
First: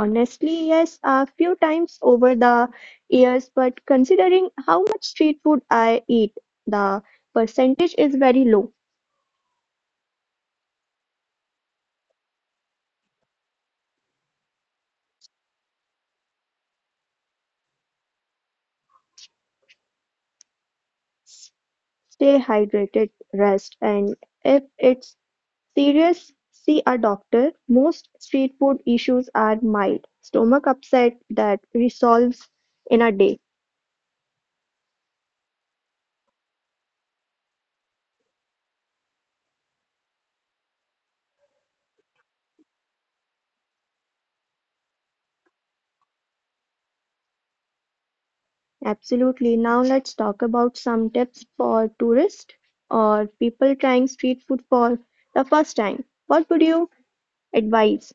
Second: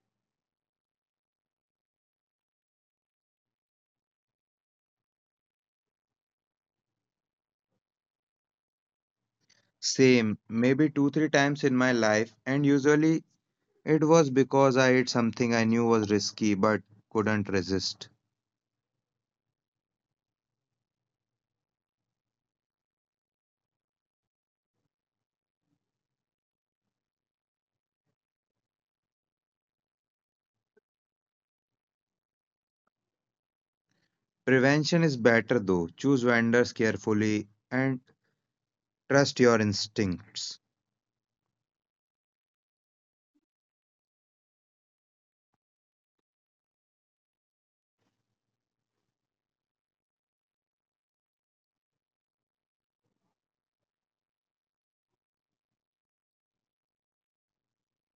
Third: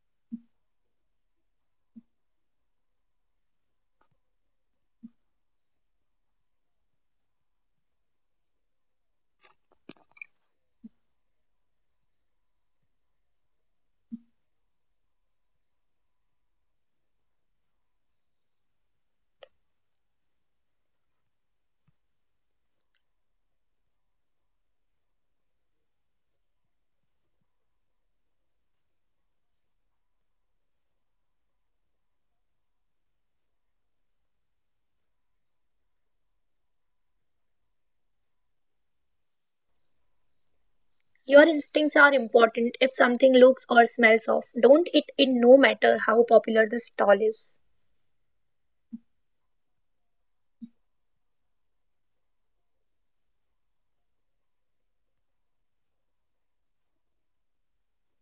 A: Honestly, yes, a few times over the years, but considering how much street food I eat, the percentage is very low.
C: Same, maybe two, three times in my life, and usually it was because I ate something I knew was risky but couldn't resist.
A: S- Stay hydrated, rest, and if it's serious, see a doctor. Most street food issues are mild, stomach upset that resolves in a day.
C: Prevention is better though. Choose vendors carefully and trust your instincts.
B: Your instincts are important. If something looks or smells off, don't eat it, no matter how popular the stall is.
A: Absolutely. Now let's talk about some tips for tourists or people trying street food for the first time. What would you advise?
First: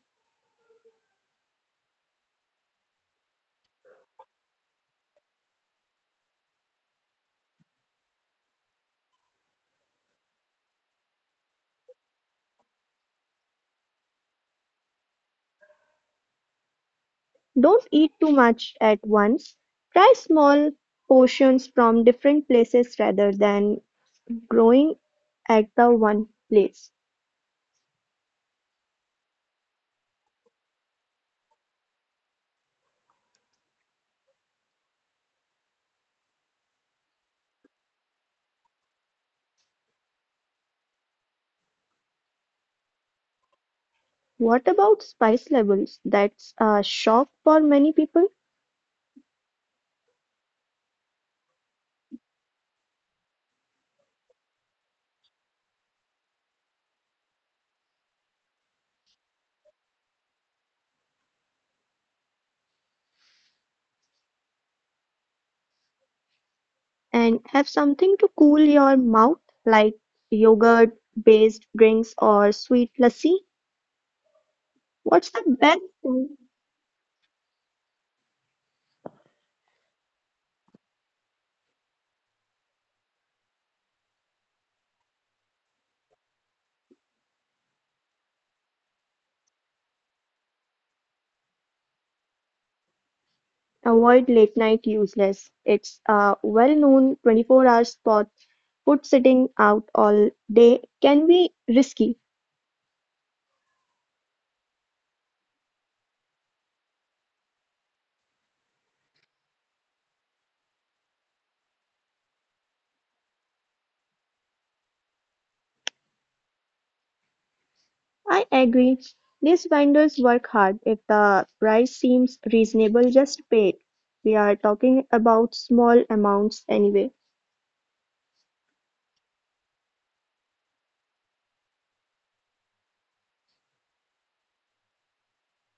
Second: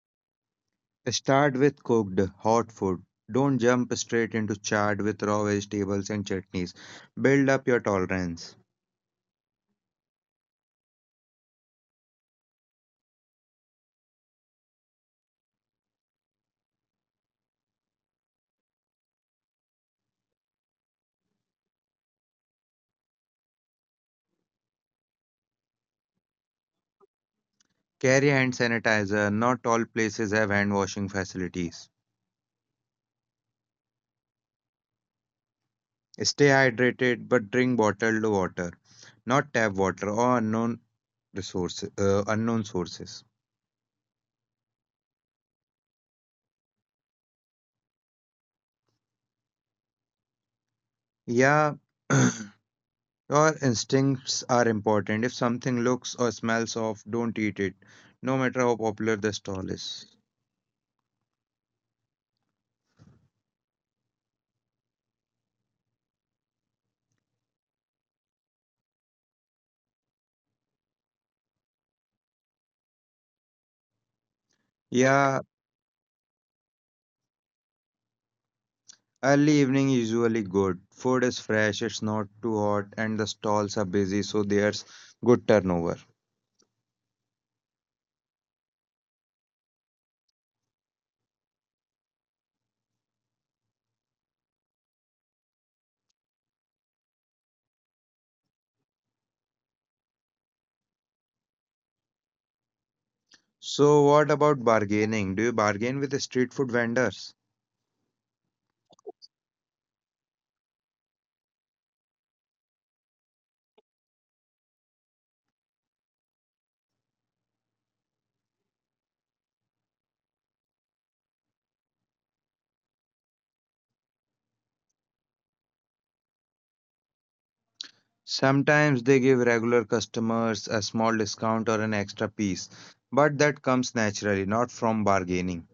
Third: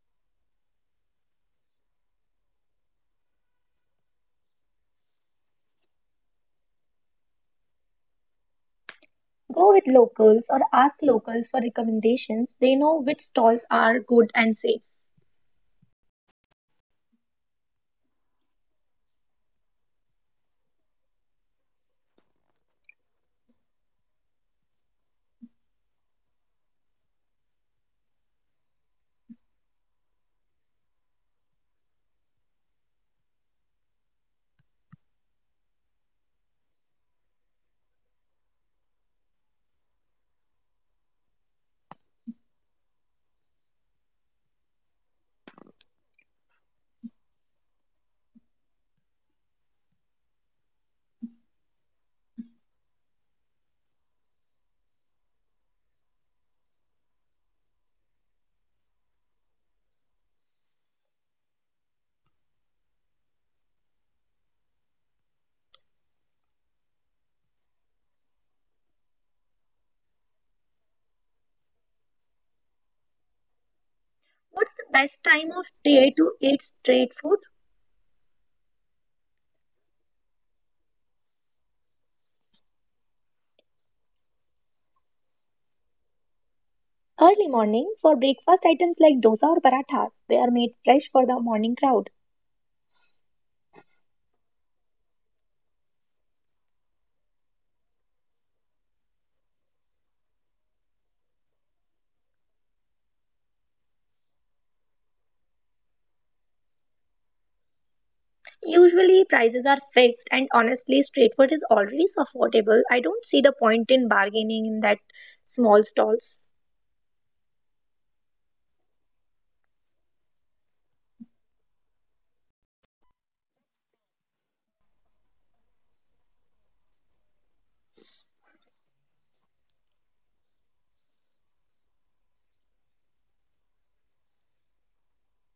C: Start with cooked, hot food. Don't jump straight into chaat with raw vegetables and chutneys. Build up your tolerance.
B: Go with locals or ask locals for recommendations. They know which stalls are good and safe.
A: Don't eat too much at once, try small portions from different places rather than growing at the one place.
C: Carry hand sanitizer. Not all places have hand washing facilities. Stay hydrated, but drink bottled water, not tap water or unknown resources, uh, unknown sources.
A: What about spice levels? That's a shock for many people.
C: Yeah, your instincts are important. If something looks or smells off, don't eat it, no matter how popular the stall is.
A: And have something to cool your mouth, like yogurt based drinks or sweet lassi.
B: What's the best
A: What's the
C: Yeah,
B: time of
A: best
B: day to
A: thing?
B: eat street food?
C: early evening usually good. Food is fresh, it's not too hot, and the stalls are busy, so there's good turnover.
B: Early morning for breakfast items like dosa or parathas. They are made fresh for the morning crowd.
A: Avoid late night useless. It's a well known twenty-four hour spot. Food sitting out all day can be risky.
C: So, what about bargaining? Do you bargain with the street food vendors?
B: Usually, prices are fixed, and honestly, street food is already affordable. I don't see the point in bargaining in that small stalls.
A: I agree. These vendors work hard. If the price seems reasonable, just pay it. We are talking about small amounts anyway.
C: Sometimes they give regular customers a small discount or an extra piece, but that comes naturally, not from bargaining.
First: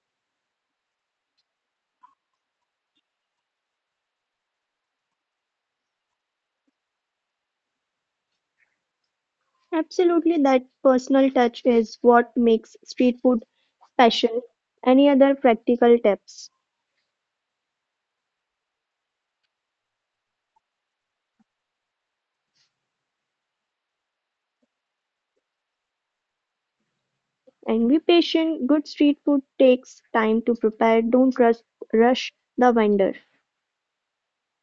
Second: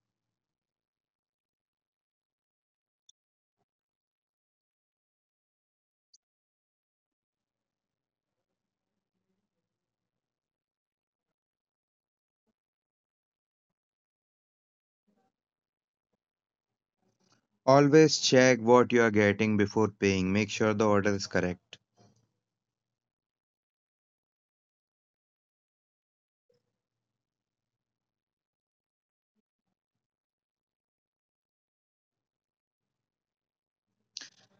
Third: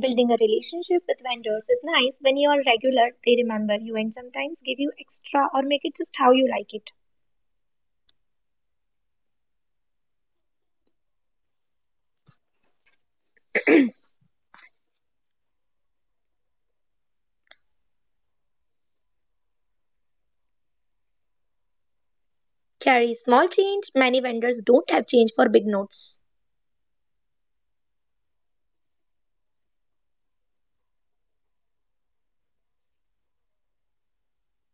B: Building a relationship with vendors is nice. When you are regular, they remember you and sometimes give you extra or make it just how you like it.
A: Absolutely, that personal touch is what makes street food special. Any other practical tips?
C: Always check what you are getting before paying. Make sure the order is correct.
B: Carry small change. Many vendors don't have change for big notes.
A: And be patient. Good street food takes time to prepare. Don't rush, rush the vendor.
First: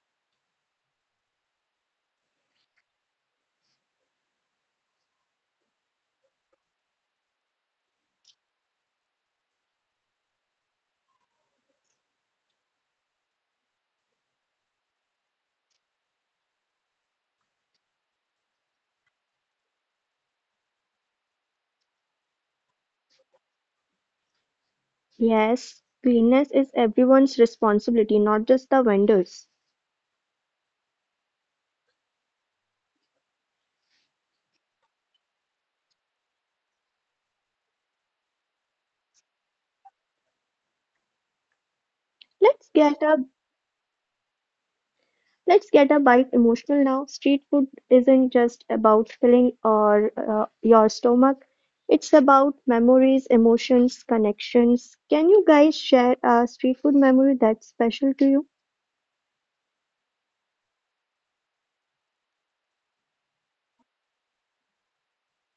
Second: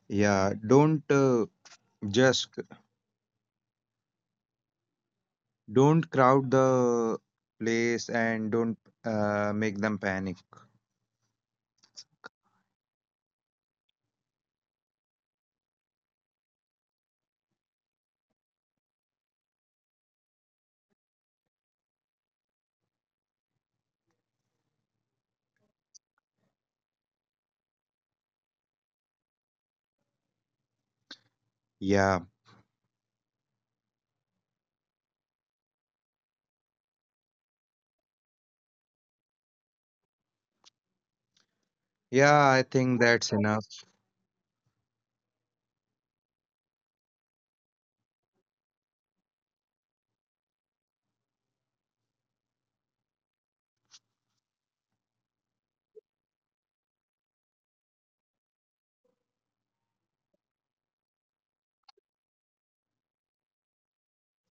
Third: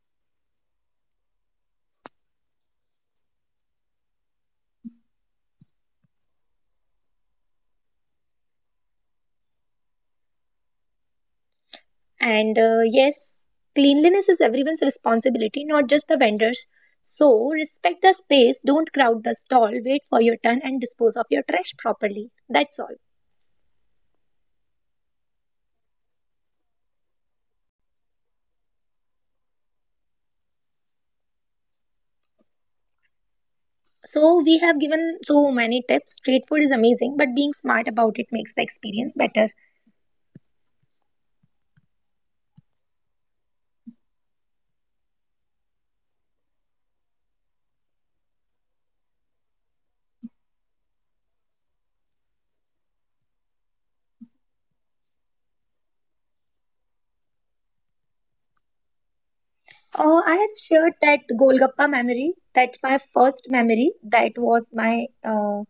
C: Yeah, don't uh, just don't crowd the place and don't uh, make them panic.
B: And uh, yes, cleanliness is everyone's responsibility, not just the vendors. So, respect the space, don't crowd the stall, wait for your turn, and dispose of your trash properly. That's all.
A: Yes, cleanliness is everyone's responsibility, not just the vendors.
C: Yeah,
B: So we have given so many tips. Street food is amazing, but being smart about it makes the experience better.
C: yeah, I
A: Let's get
C: think
A: a
C: that's enough.
A: Let's get a bit emotional now. Street food isn't just about filling or uh, your stomach. It's about memories, emotions, connections. Can you guys share a street food memory that's special to you?
B: Uh, I have shared that Golgappa memory. That's my first memory. That was my uh,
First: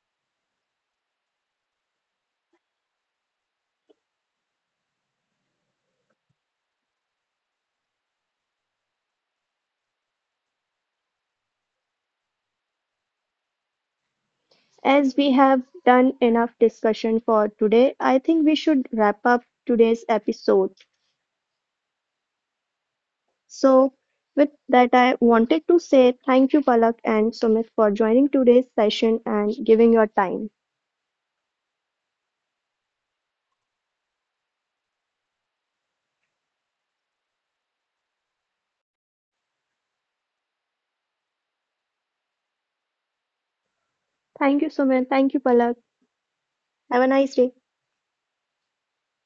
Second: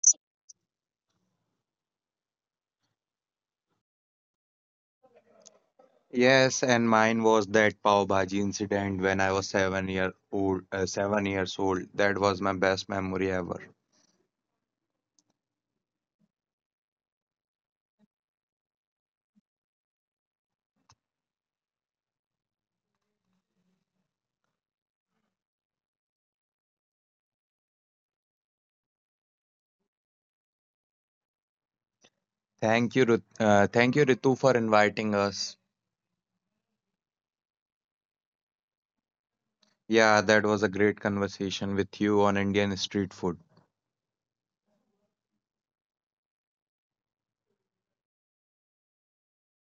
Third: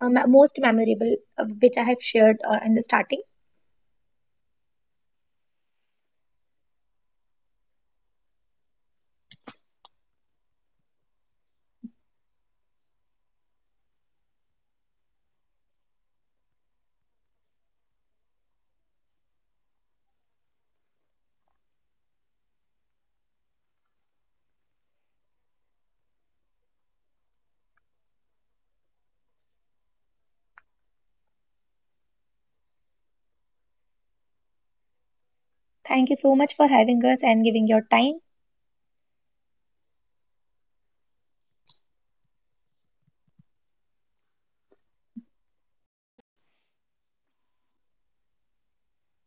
B: uh, me- most memorable, uh, which I have shared uh, in the starting.
C: Yes, and mine was that pav bhaji incident when I was seven year old. Uh, seven years old. That was my best memory ever.
A: As we have done enough discussion for today, I think we should wrap up today's episode. So, with that, I wanted to say thank you, Palak and Sumit, for joining today's session and giving your time.
C: Thank you, Rit- uh, thank you, Ritu, for inviting us.
B: Thank you so much for having us and giving your time.
C: Yeah, that was a great conversation with you on Indian street food.
A: Thank you, Sumit. Thank you, Palak. Have a nice day.